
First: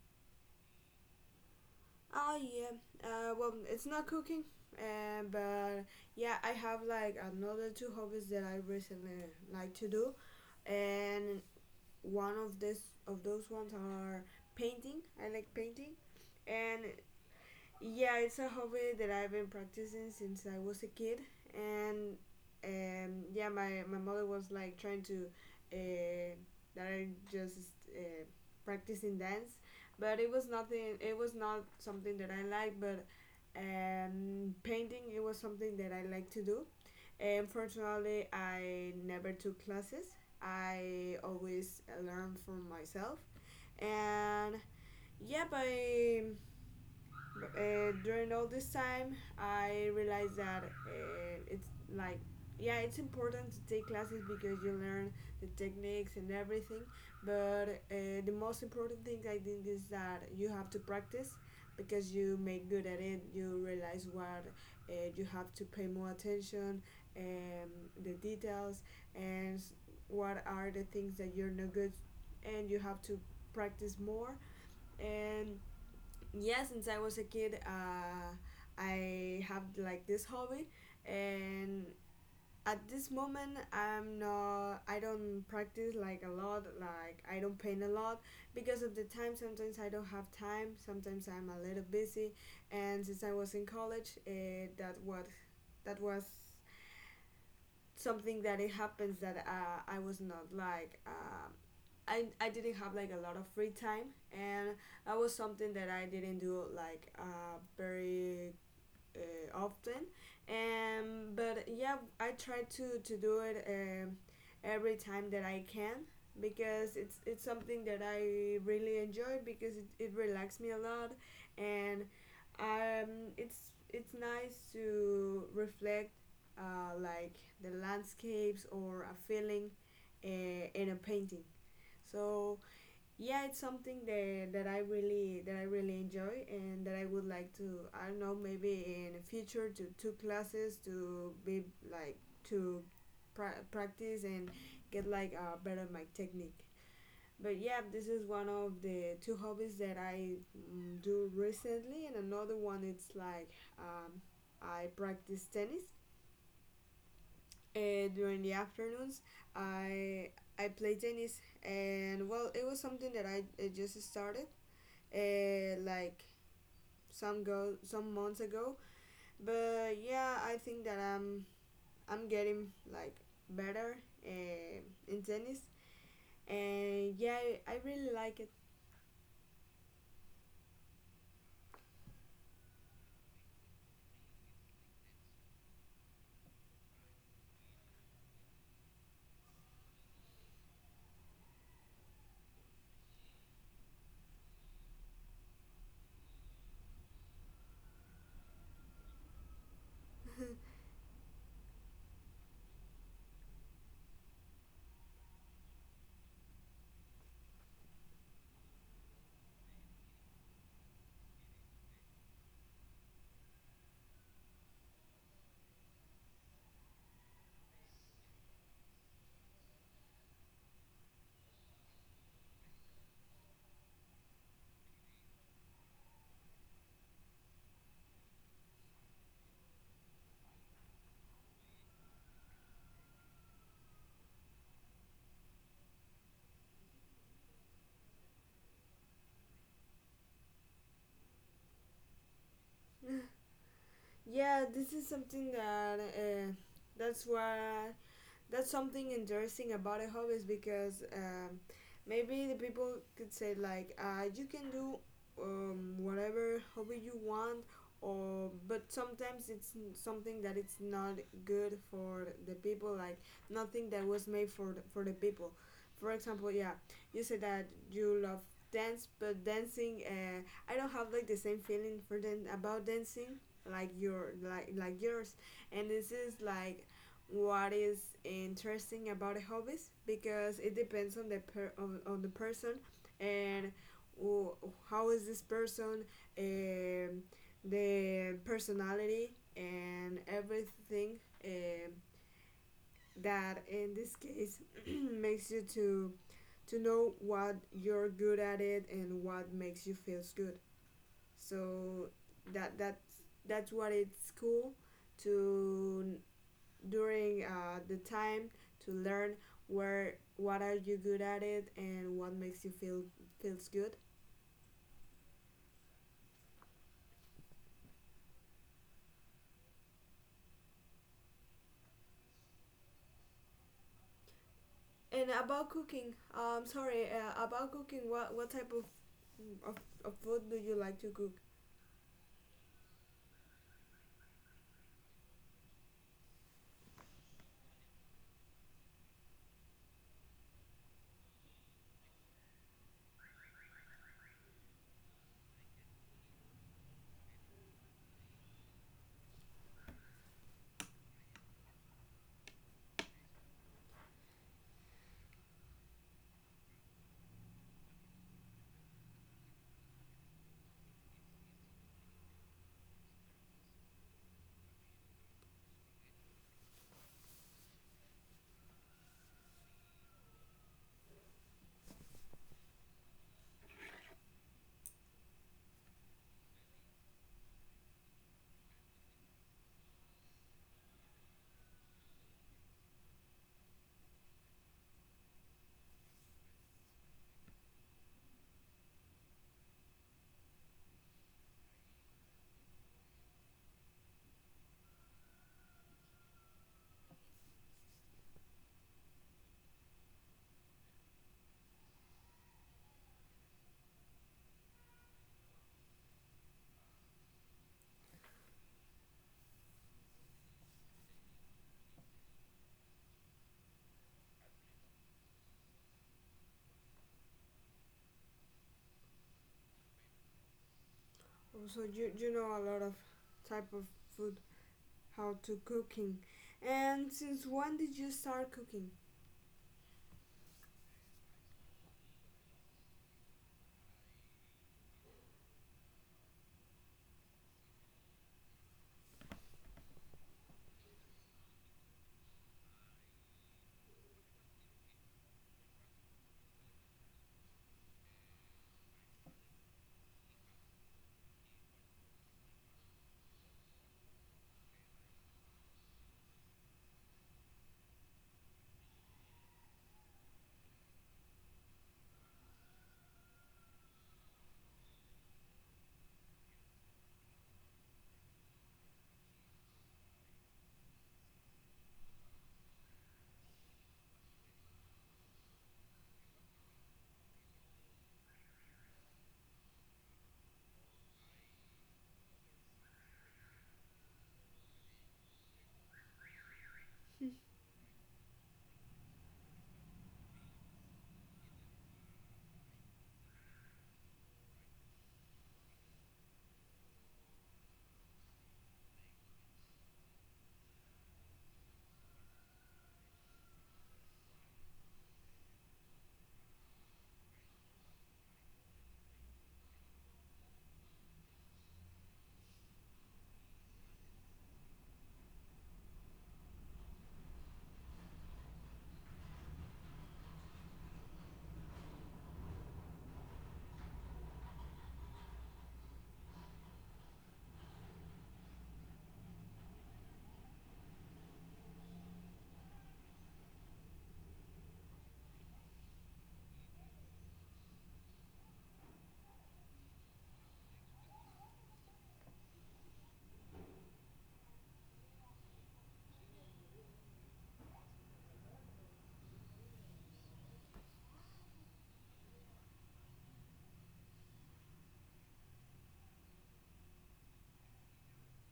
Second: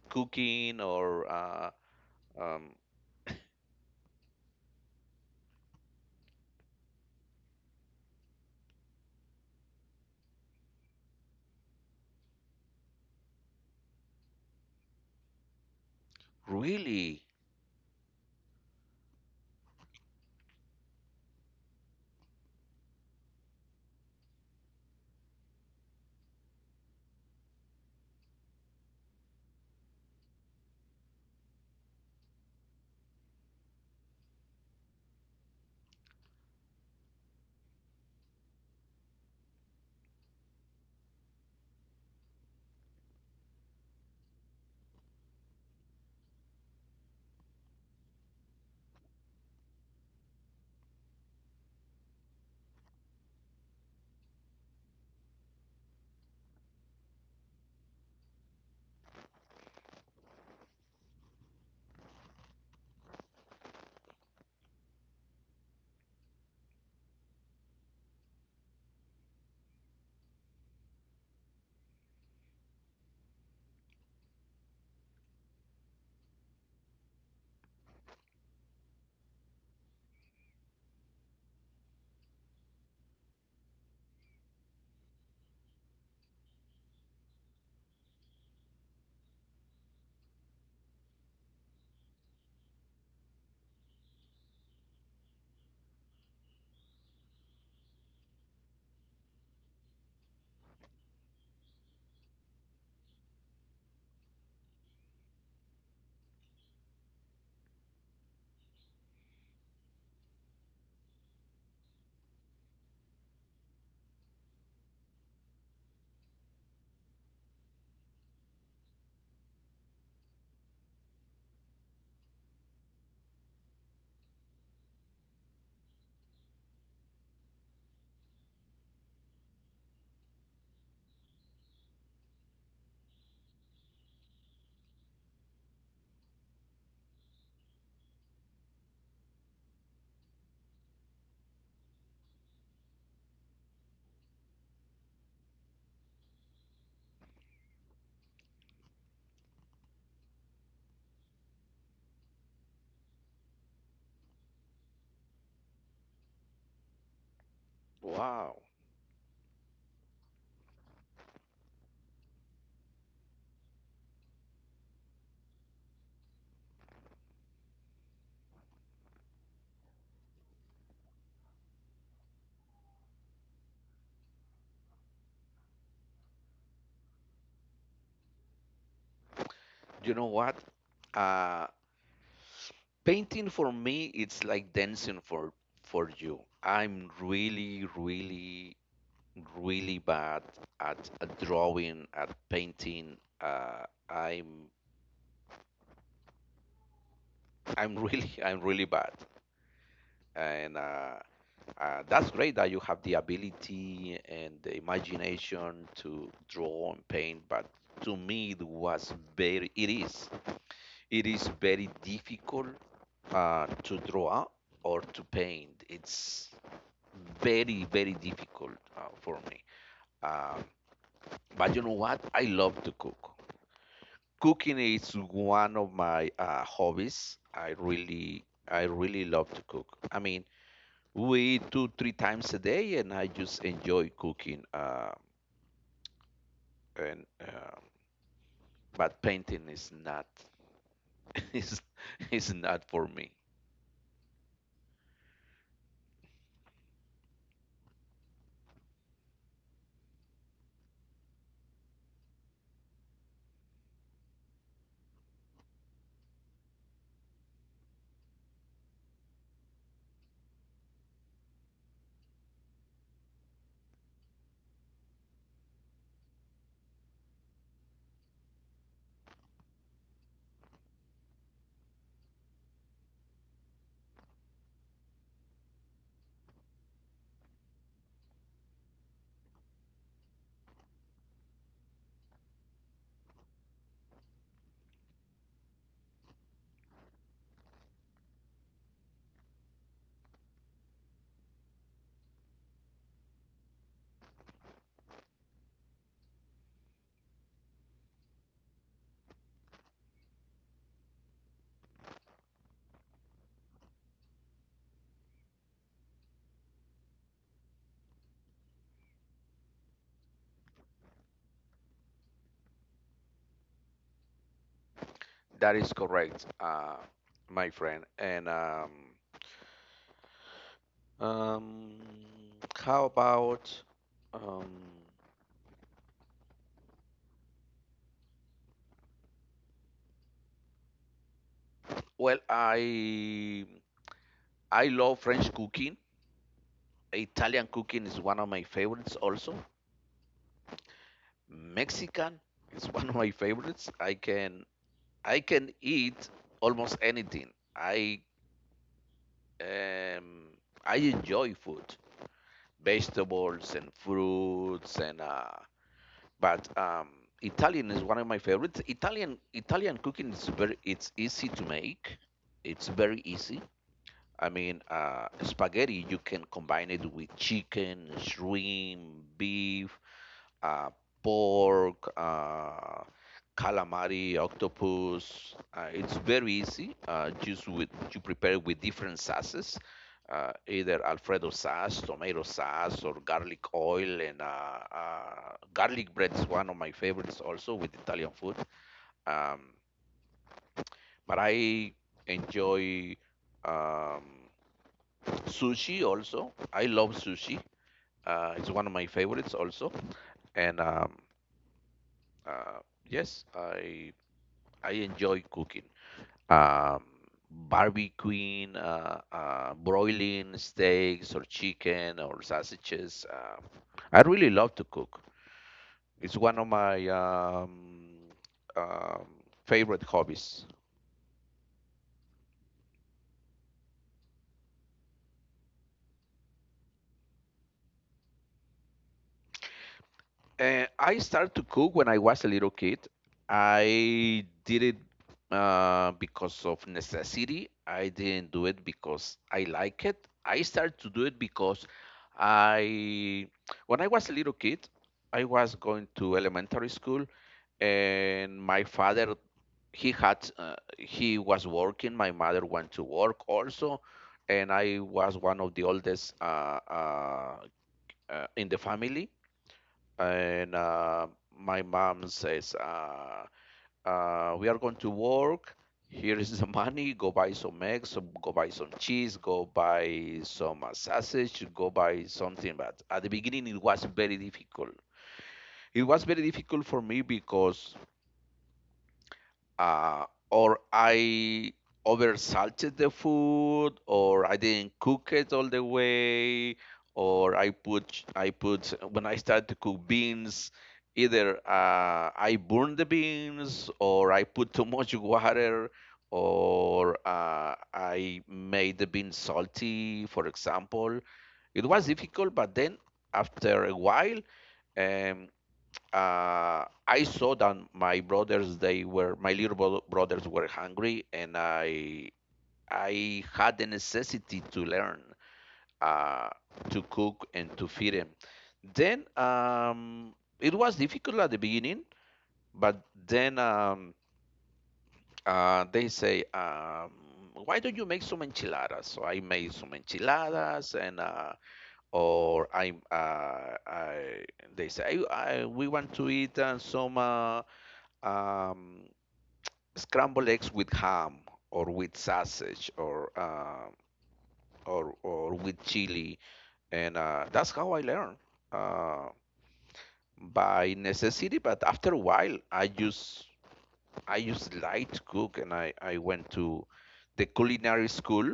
S1: cooking or
S2: Oh yeah.
S1: um,
S2: Well, it's not cooking, but yeah, I have like another two hobbies that I recently like to do, and one of those ones are painting. I like painting, and
S1: really,
S2: yeah, it's a hobby that I've been practicing since I was a kid, and yeah, my mother was like trying to uh, that I just uh, practicing dance, but it was nothing. It was not something that I liked, but painting it was something that I like to do. Unfortunately, I never took classes. I always learned from myself, and yeah, by during all this time I realized that it's like yeah it's important to take classes because you learn the techniques and everything but the most important thing I think is that you have to practice because you make good at it you realize what you have to pay more attention um, the details and what are the things that you're not good and you have to practice more and yeah since I was a kid I have like this hobby and at this moment I don't practice like a lot like I don't paint a lot because of the time sometimes I don't have time sometimes I'm a little busy and since I was in college it that what that was something that it happens that I was not like I didn't have like a lot of free time and that was something that I didn't do like very often and but yeah I try to do it every time that I can because it's something that I really enjoy because it relaxed me a lot and um, it's it's nice to reflect like the landscapes or a feeling in a painting so yeah, it's something that that I really enjoy and that I would like to I don't know maybe in the future to two classes to be like to practice and get like better my technique. But yeah, this is one of the two hobbies that I do recently, and another one it's like um, I practice tennis during the
S1: wow.
S2: afternoons. I I play tennis, and well, it was something that I just started like some months ago. But yeah, I think that I'm getting like better uh, in tennis, and yeah, I really like it.
S1: You know what? Uh, Painting for me, it's like dancing for you. I'm really, really really bad at drawing, at painting. I'm really [laughs] I'm really bad, and that's great that you have the ability and the imagination to draw and paint. But to me, it is it is very difficult to draw or to paint. It's very very difficult for me. Um, but you know what? I love to cook. Cooking is one of my hobbies. I really love to cook. I mean, we eat two, three times a day, and I just enjoy cooking. And But painting is not, [laughs] is is not for me.
S2: [laughs] Yeah, this is something that that's what that's something interesting about a hobby is because maybe the people could say like you can do whatever hobby you want or but sometimes it's something that it's not good for the people like nothing that was made for for the people for example yeah you say that you love dance but dancing I don't have like the same feeling for dan- about dancing like your like yours and this is like what is interesting about hobbies because it depends on the on the person and wh- how is this person um the personality and everything um that in this case [clears throat] makes you to know what you're good at it and what makes you feels good so that that's that's what it's cool to during the time to learn where what are you good at it and what makes you feels good.
S1: That is correct, my friend. And um, how about um,
S2: And about cooking, sorry, about cooking, what what type of of food do you like to cook?
S1: well, I love French cooking. Italian cooking is one of my favorites also. Mexican is [laughs] one of my favorites. I can eat almost anything. Um I enjoy food, vegetables and fruits and but Italian is one of my favorites. Italian cooking is very it's easy to make. It's very easy. I mean, spaghetti, you can combine it with chicken, shrimp, beef, uh, pork, calamari, octopus. It's very easy. Just with you prepare with different sauces, either Alfredo sauce, tomato sauce, or garlic oil, and garlic bread is one of my favorites also with Italian food. Um, but I enjoy um, sushi also. I love sushi. It's one of my favorites also, and uh, yes, I enjoy cooking. Um, Barbecuing, broiling steaks or chicken or sausages. I really love to cook. It's one of my um, favorite hobbies.
S2: So you know a lot of type of food, how to cooking, and since when did you start cooking?
S1: And I started to cook when I was a little kid. I did it because of necessity. I didn't do it because I like it. I started to do it because I, when I was a little kid, I was going to elementary school, and my father he was working. My mother went to work also, and I was one of the oldest in the family, and my mom says, "We are going to work. Here is the money. Go buy some eggs. Some, go buy some cheese. Go buy some sausage. Go buy something." But at the beginning, it was very difficult. It was very difficult for me because uh, or I oversalted the food, or I didn't cook it all the way, or I put when I start to cook beans, either I burn the beans, or I put too much water, or I made the beans salty, for example. It was difficult, but then after a while, um, I saw that my brothers, they were, my little brothers were hungry, and I had the necessity to learn uh, to cook and to feed them. Then it was difficult at the beginning, but then they say, why don't you make some enchiladas? So I made some enchiladas, and or I, uh, I, they say, we want to eat some. Um, scrambled eggs with ham or with sausage or or with chili, and that's how I learned uh, by necessity. But after a while, I just like to cook, and I went to the culinary school.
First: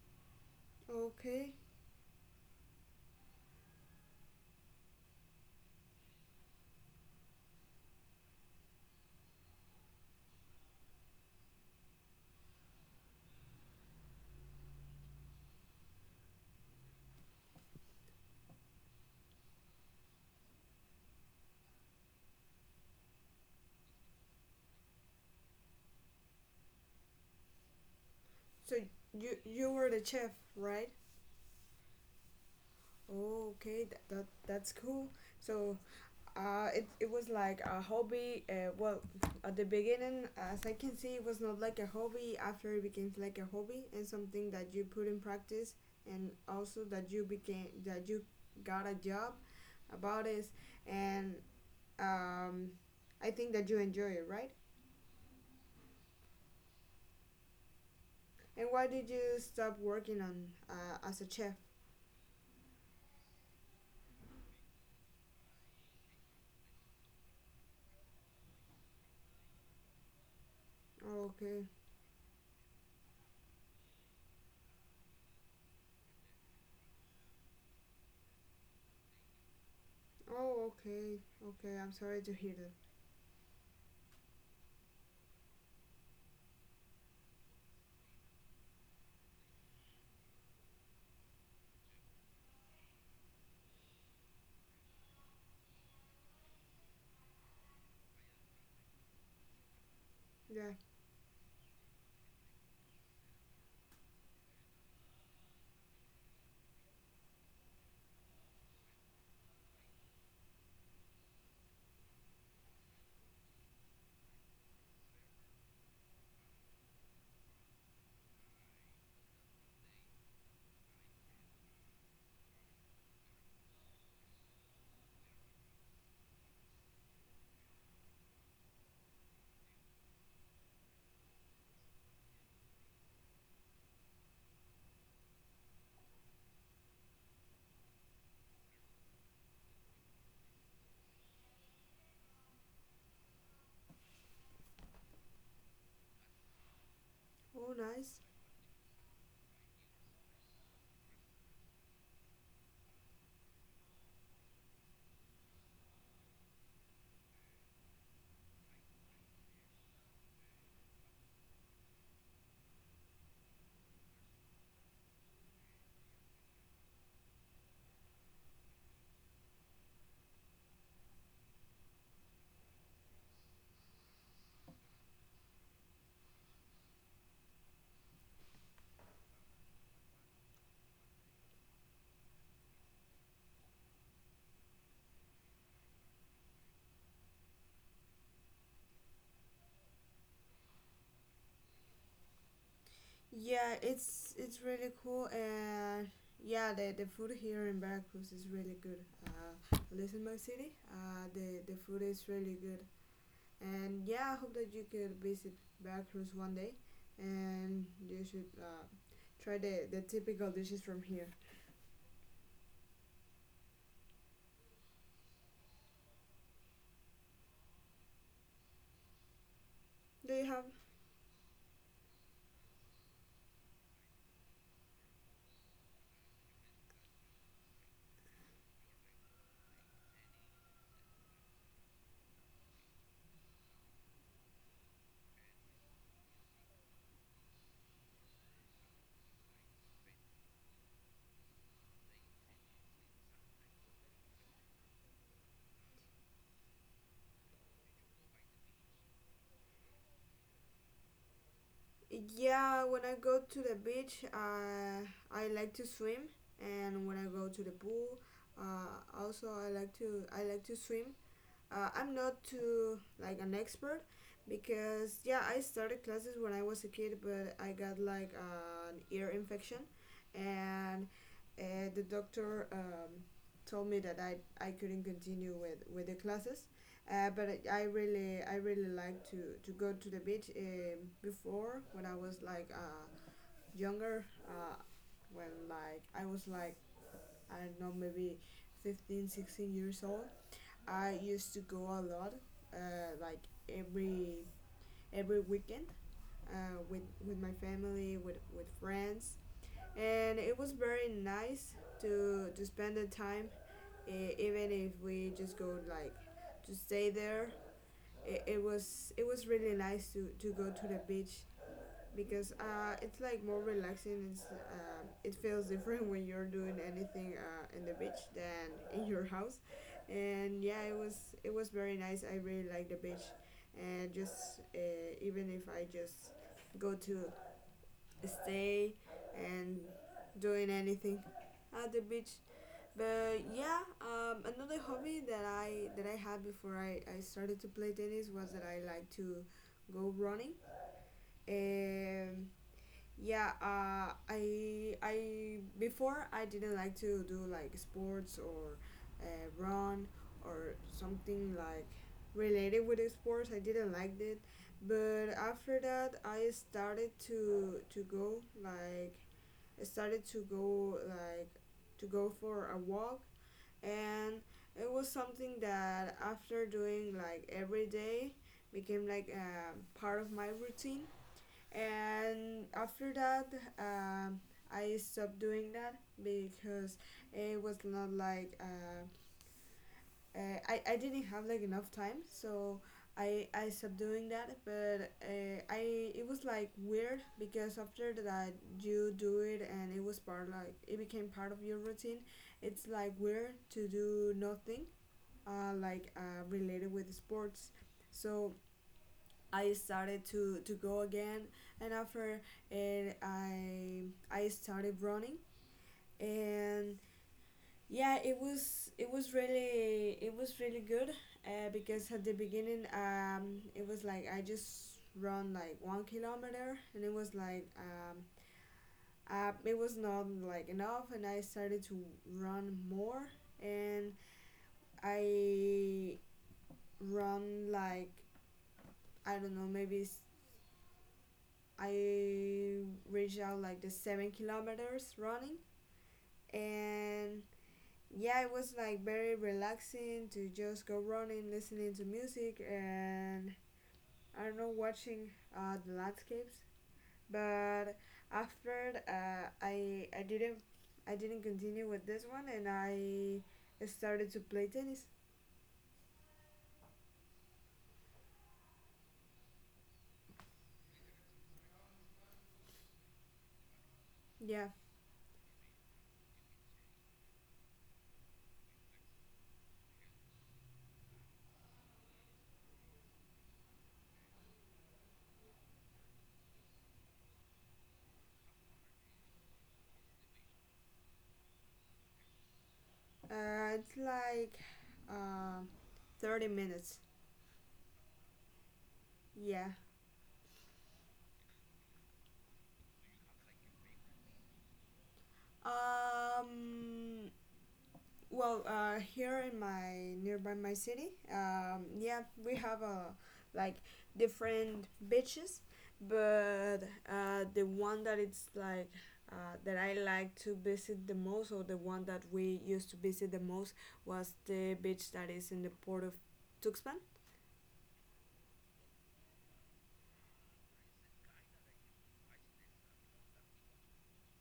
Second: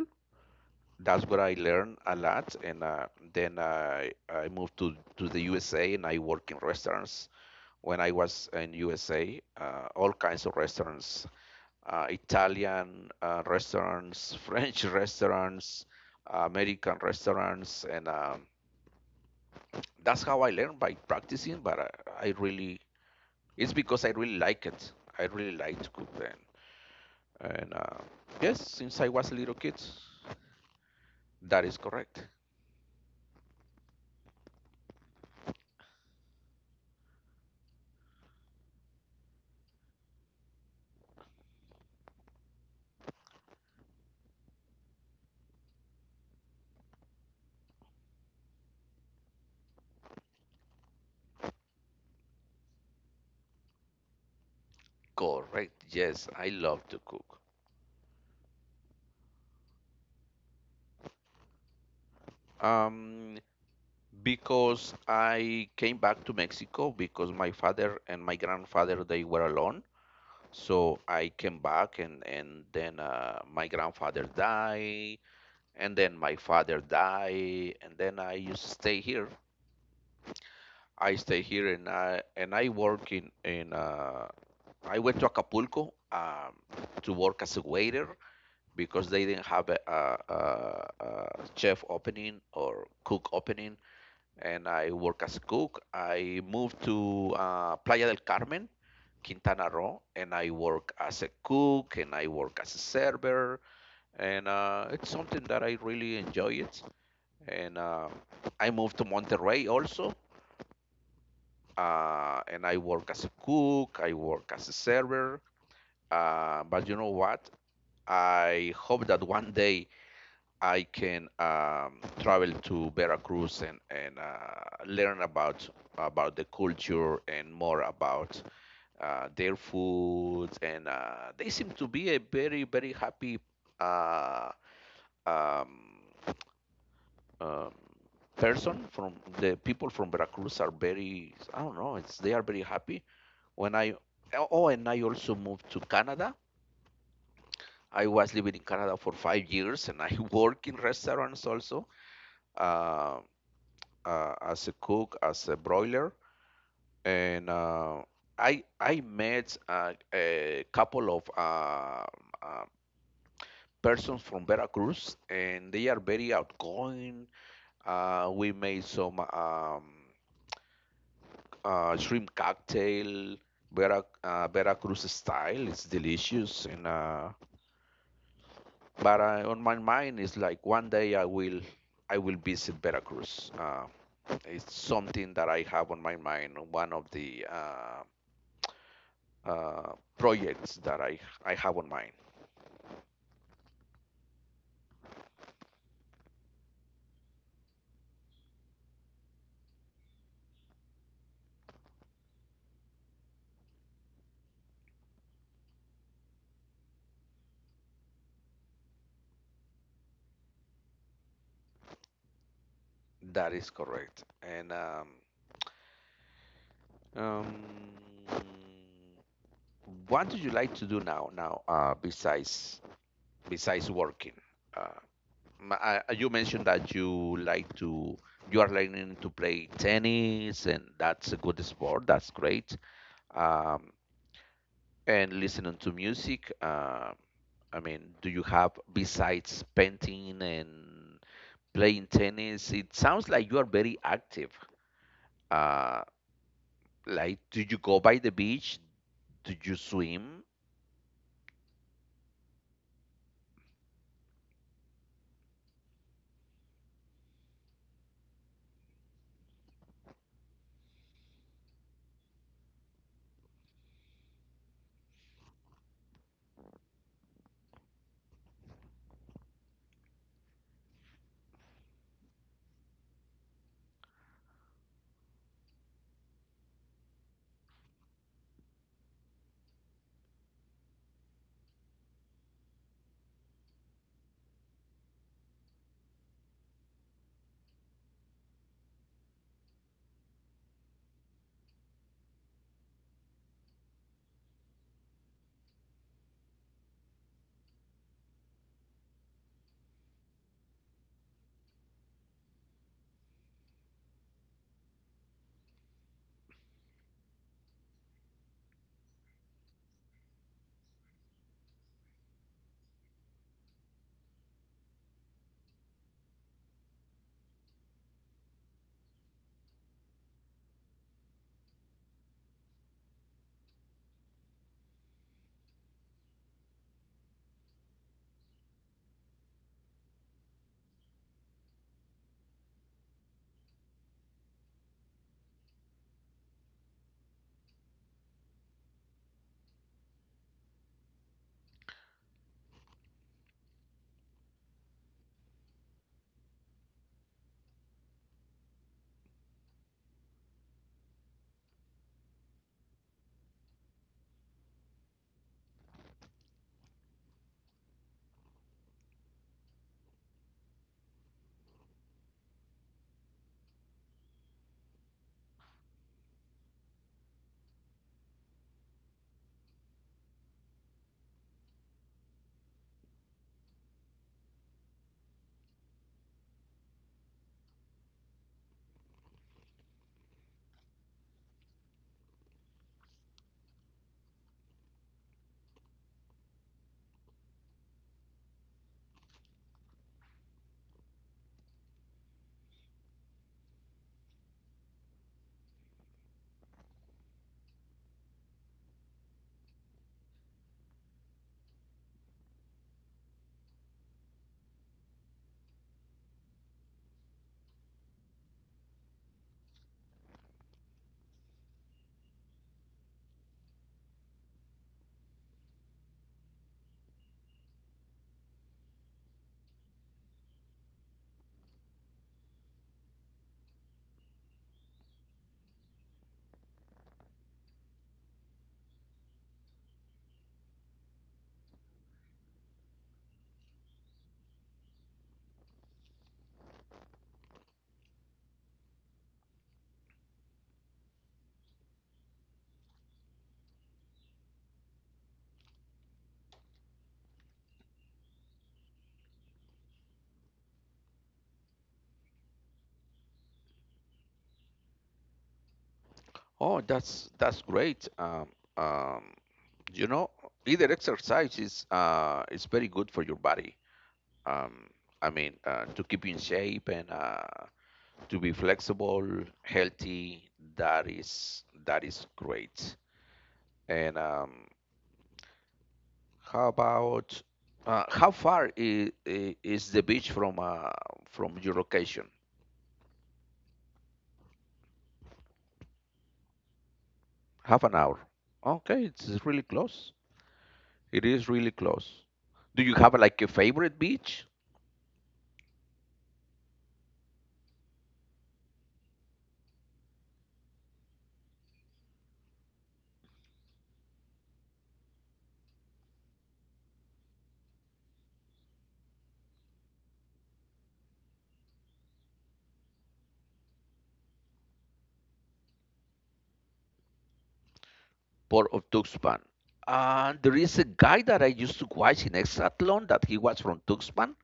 S1: That's where
S2: Okay,
S1: I learned a lot, and then I moved to the USA, and I work in restaurants. When I was in USA, all kinds of restaurants, Italian restaurants, [laughs] French restaurants, American restaurants, and that's how I learned by practicing. But I really, it's because I really like it. I really like to cook then. And yes,
S2: so
S1: since I was a
S2: you
S1: little
S2: you
S1: kid,
S2: were the chef, right?
S1: that is correct.
S2: Okay, that's cool. So it was like a hobby. Well, at the beginning, as I can see, it was not like a hobby. After it became like a hobby and something that you put in practice, and also that you got a job about it, and um, I think that you enjoy it, right?
S1: Correct. Yes, I love to cook.
S2: And why did you stop working on as a chef?
S1: Um, because I came back to Mexico because my father and my grandfather, they were alone. So
S2: Oh,
S1: I came
S2: okay.
S1: back and then my grandfather died, and then my father died, and then I used to stay here.
S2: Oh,
S1: I
S2: okay.
S1: stay here
S2: Okay.
S1: and
S2: I'm sorry
S1: I
S2: to hear
S1: and I
S2: that.
S1: work in in. I went to Acapulco to work as a waiter because they didn't have a chef opening or cook opening, and I work as a cook. I moved to Playa del Carmen, Quintana Roo, and I
S2: Yeah.
S1: work as a cook and I work as a server, and it's something that I really enjoy it. And I moved to Monterrey also, and I work as a cook. I work as a server. But you know what? I hope that one day I can travel to Veracruz and learn about the culture and more about their food. And they seem to be a very very happy uh, um, um, person. From the people from Veracruz are very, I don't know, it's they are very happy. When I Oh, and I also moved to Canada.
S2: Oh,
S1: I
S2: nice.
S1: was living in Canada for 5 years and I [laughs] work in restaurants also. Um as a cook, as a broiler, and I met a couple of uh, persons from Veracruz, and they are very outgoing. We made some shrimp cocktail, Veracruz style. It's delicious, and but on my mind is like one day I will. I will visit Veracruz. It's something that I have on my mind. One of the projects that I have on mind.
S2: Yeah, it's really cool, and yeah, the food here in Veracruz is really good. Uh, at least in my city, the food is really good, and yeah, I hope that you could visit Veracruz one day, and you should try the typical dishes from here.
S1: That is correct. And um, what do
S2: Do you
S1: you
S2: have?
S1: like to do now? Now, besides besides working, uh, you mentioned that you like to you are learning to play tennis, and that's a good sport. That's great. Um, and listening to music. I mean, do you have besides painting and playing tennis. It sounds like you are very active. Uh, like, do you go by the beach? Do you swim?
S2: Yeah, when I go to the beach, I like to swim, and when I go to the pool, also I like to swim I'm not too like an expert because yeah, I started classes when I was a kid, but I got like an ear infection, and the doctor told me that I couldn't continue with the classes. But I really I really like to go to the beach before when I was like younger when like I was like I don't know maybe 15, 16 years old I used to go a lot, uh, like every every weekend, with my family, with friends, and it was very nice to spend the time, even if we just go like to stay there. It was really nice to go to the beach because it's like more relaxing. It feels different when you're doing anything in the beach than in your house, and yeah, it was very nice. I really like the beach, and just even if I just go to stay and doing anything at the beach. But yeah, another hobby that I had before I started to play tennis was that I like to go running. Um, yeah, I before I didn't like to do like sports or uh, run or something like related with the sports. I didn't like it, but after that I started to go like I started to go like to go for a walk, and it was something that after doing like every day became like a part of my routine and after that um, I stopped doing that because it was not like I didn't have like enough time so I stopped doing that but I it was like weird because after that you do it and it was part like it became part of your routine it's like weird to do nothing related with sports so I started to go again, and after it, I started running, and yeah, it was really good because at the beginning it was like I just run like 1 kilometer, and it was like it was not like enough, and I started to run more, and I run like I don't know maybe I reached out like the 7 kilometers running, and yeah, it was like very relaxing to just go running, listening to music, and I don't know, watching the landscapes. But after uh, I didn't I didn't continue with this one, and I started to play tennis.
S1: Oh, that's great. Um, you know, either exercise is very good for your body.
S2: Yeah,
S1: Um, I mean, to keep in shape and to be flexible, healthy. That is great. And how about how far is the beach from your location?
S2: it's like um, 30 minutes.
S1: Half an hour. Okay, it's really
S2: Yeah.
S1: close. It is really close. Do you have like a favorite beach?
S2: Um, well, here in my nearby my city, yeah, we have like different beaches, but the one that it's like that I like to visit the most, or the one that we used to visit the most, was the beach that is in the port of Tuxpan.
S1: Port of Tuxpan. And there is a guy that I used to watch in Exatlon that he was from Tuxpan.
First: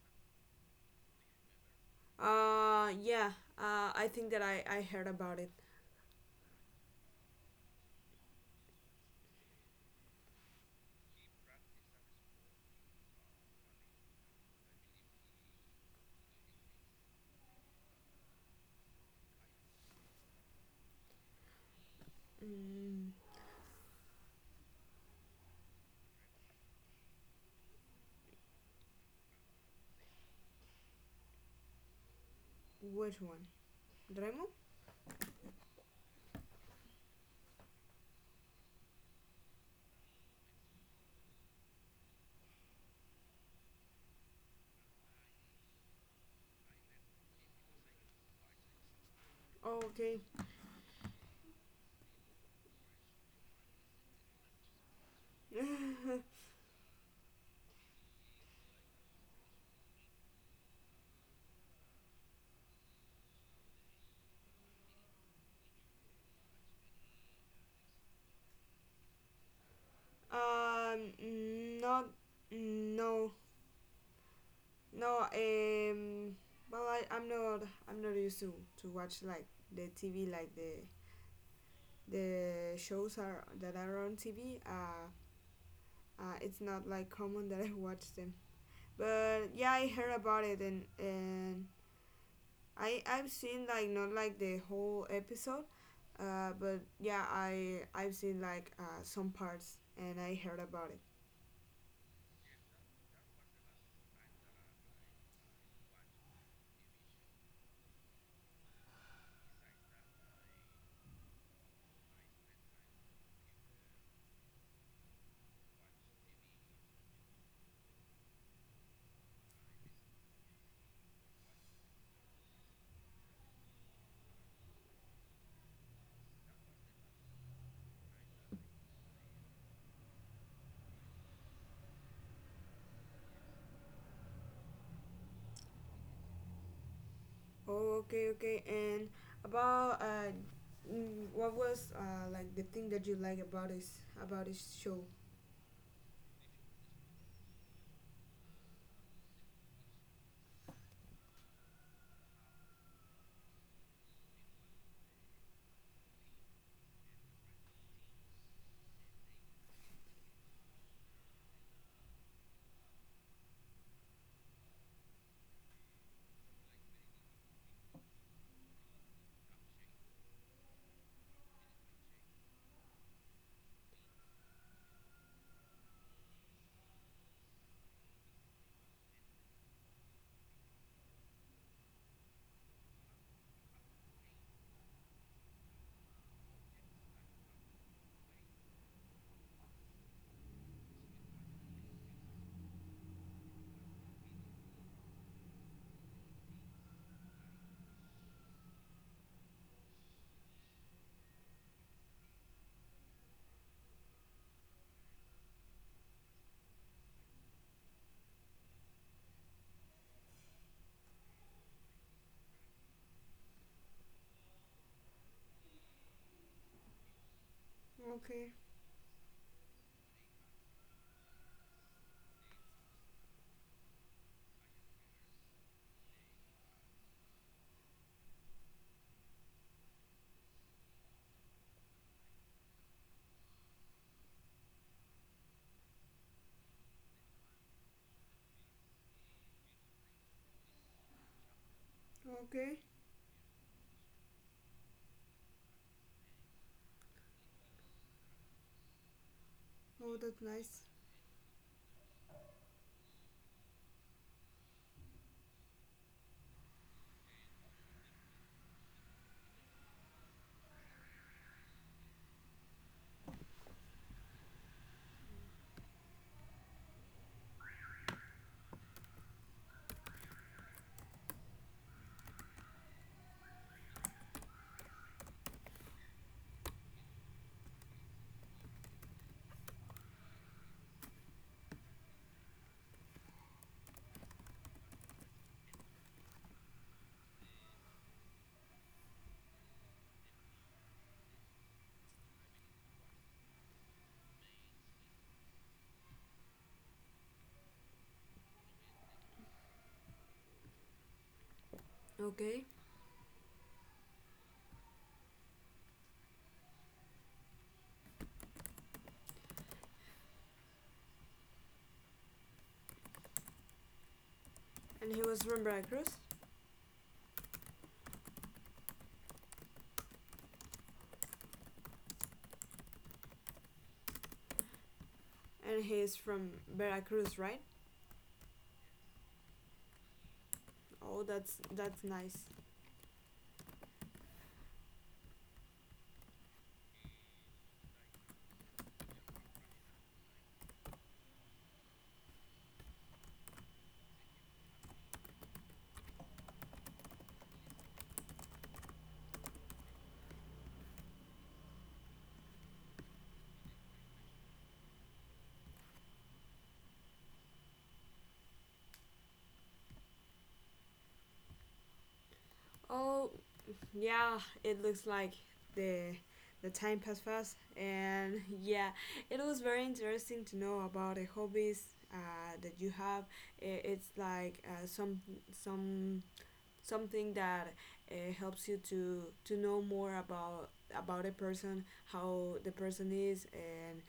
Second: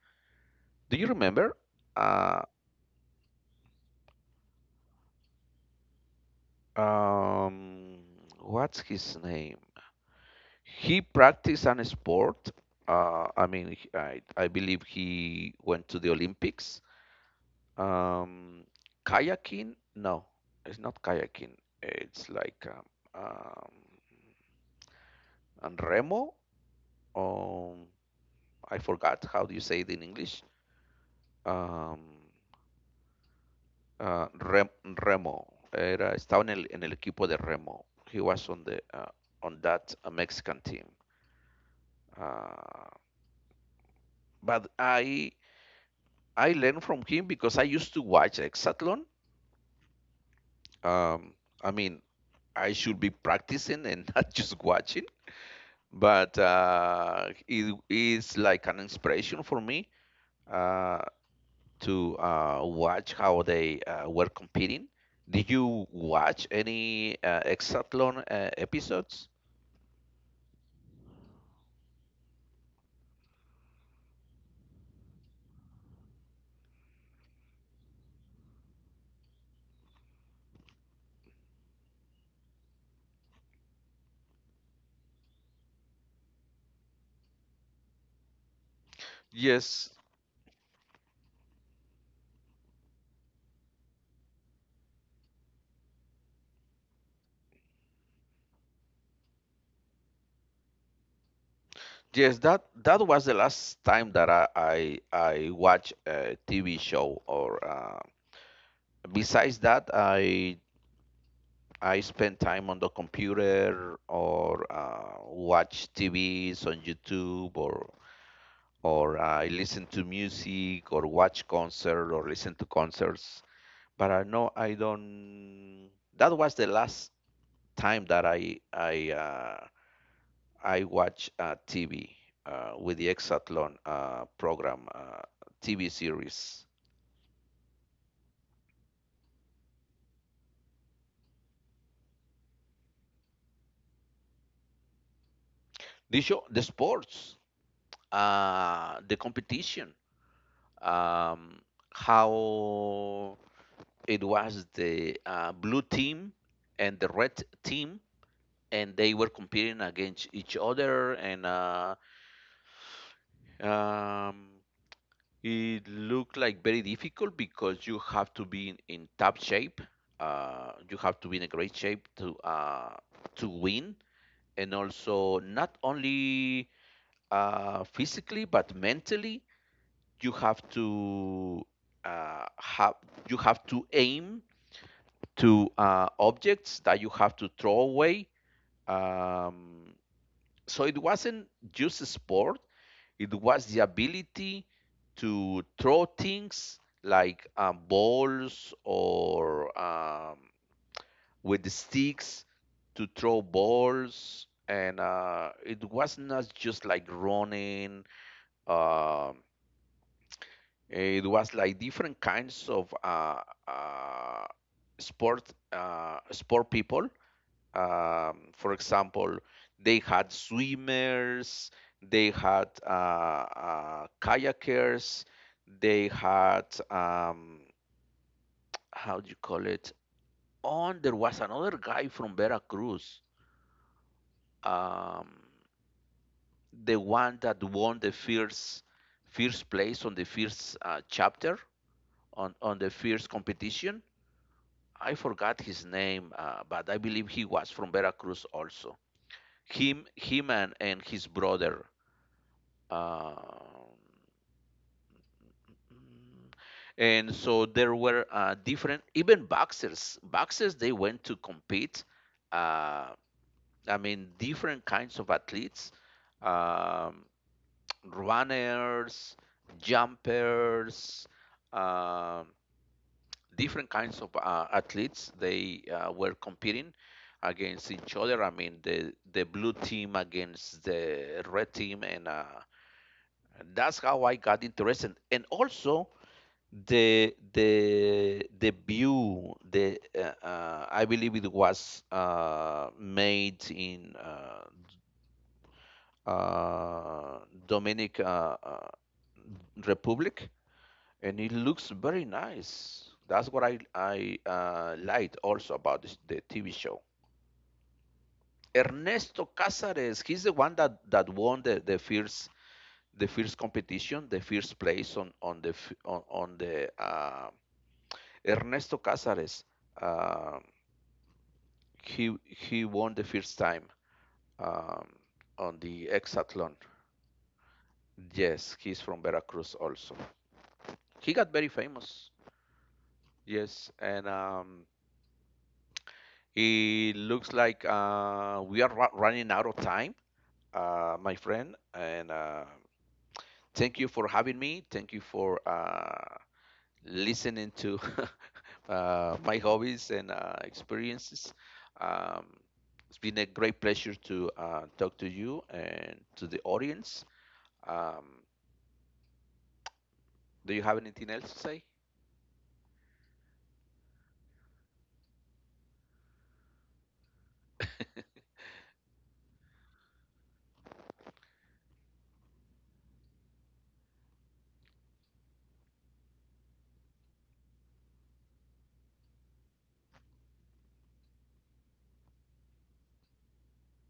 S1: Do you remember? Uh,
S2: Yeah, I think that I heard about it.
S1: um, what's his name? He practiced an sport. I mean, I believe he went to the Olympics. Um, Kayaking? No, it's not kayaking. It's like
S2: Mm,
S1: um, and remo. Um, I forgot how do you say it in English. Um,
S2: which one?
S1: uh,
S2: Remo?
S1: rem, Remo. Era, estaba en el equipo de remo. He was on the on that Mexican team. Uh, but I learned from him because I used to watch hexathlon.
S2: Oh, okay.
S1: Um, I mean, I should be practicing and [laughs] not just watching.
S2: [laughs]
S1: But it is like an inspiration for me uh, to watch how they were competing. Did you watch any Exatlon episodes?
S2: Um, not, no, no. Well, I'm not used to watch like the TV, like the shows are that are on TV. It's not like common that I watch them. But yeah, I
S1: Yes,
S2: heard about it and I've seen like not like the whole episode, but yeah, I I've seen like some parts and I heard about it.
S1: yes. That that was the last time that I watched a TV show. Or besides that, I spend time on the computer or watch TVs on YouTube or I listen to music or watch concert or listen to concerts. But I know I don't. That was the last time that I I watch TV with the Exathlon program TV series.
S2: Oh, okay, okay. And about what was like the thing that you like about this show?
S1: The show, the sports, the competition, um, how it was the blue team and the red team, and they were competing against each other, and um, it looked like very difficult because you have to be in top shape. You have to be in a great shape to win, and also not only physically but mentally you have to have you have to aim to objects that you have to throw away. um, so it wasn't just a sport. It was the ability to throw things like balls or with the sticks to throw balls. And it was not just like running. um it was like different kinds of uh, sport sport people.
S2: Okay,
S1: For example, they had swimmers, they had kayakers, they had um, how do you call it? Oh, there was another guy from Veracruz, um, the one that won the first place on the first chapter, on
S2: okay.
S1: the first competition. I forgot his name, but I believe he was from Veracruz also. Him,
S2: Oh, that's
S1: him, and,
S2: nice.
S1: and his brother. Um, and so there were different, even boxers. Boxers, they went to compete. Uh, I mean, different kinds of athletes, um, runners, jumpers, um different kinds of athletes. They were competing against each other. I mean, the blue team against the red team, and that's how I got interested. And also, the view the I believe it was made in uh, Dominic Republic, and it looks very
S2: Okay.
S1: nice. That's what I liked also about this, the TV show. Ernesto Cázares, he's the one that won the first competition, the first
S2: And
S1: place
S2: he was
S1: on
S2: from
S1: the f-
S2: Veracruz,
S1: on the Ernesto Cázares. Uh, he won the first time um, on
S2: and he
S1: the
S2: is from
S1: hexathlon.
S2: Veracruz, right?
S1: Yes, he's from Veracruz also.
S2: Oh,
S1: He got very
S2: that's
S1: famous.
S2: nice.
S1: Yes, and it looks like we are running out of time, my friend. And thank you for having me. Thank you for listening to [laughs] my hobbies and experiences. Um, it's been a great pleasure to talk to you and to the audience. Um, do you have anything else to say?
S2: Oh, yeah. It looks like the the time passed fast, and [laughs] yeah, it was very interesting to know about the hobbies that you have. It's like some something that helps you to know more about a person, how the person is,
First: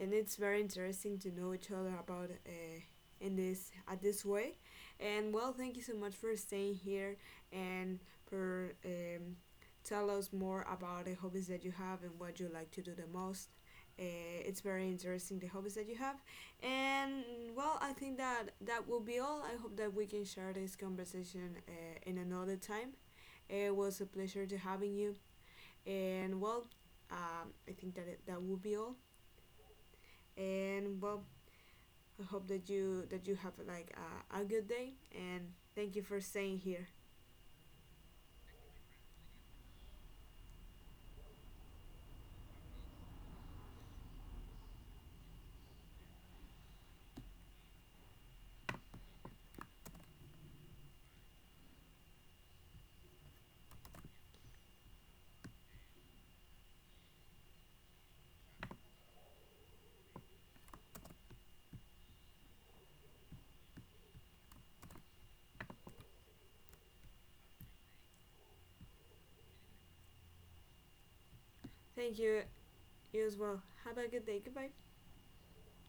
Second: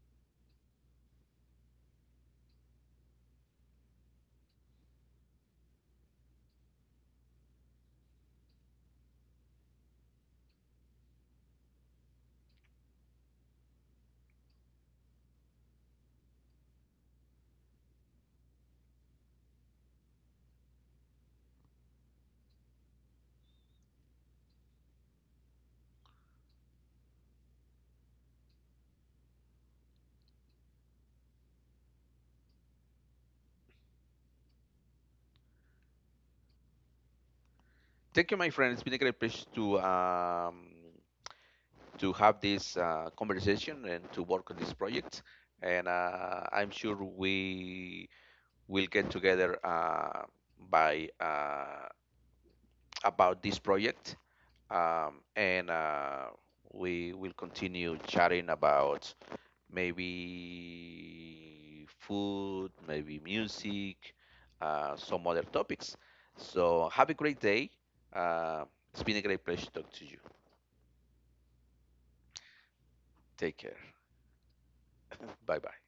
S2: and it's very interesting to know each other about in this at this way and well thank you so much for staying here and for tell us more about the hobbies that you have and what you like to do the most uh, it's very interesting the hobbies that you have and well I think that that will be all I hope that we can share this conversation in another time it was a pleasure to having you and well I think that will be all and well I hope that you have like a good day and thank you for staying here.
S1: Thank you, my friend. It's been a great pleasure to have this conversation and to work on this project. And I'm sure we will get together by about this project, and we will continue chatting about maybe food, maybe music, some other topics. So have a great day. Uh, it's been a great pleasure to talk to you.
S2: Thank you, you as
S1: Take
S2: well.
S1: care.
S2: Have a good day. Goodbye.
S1: Bye bye.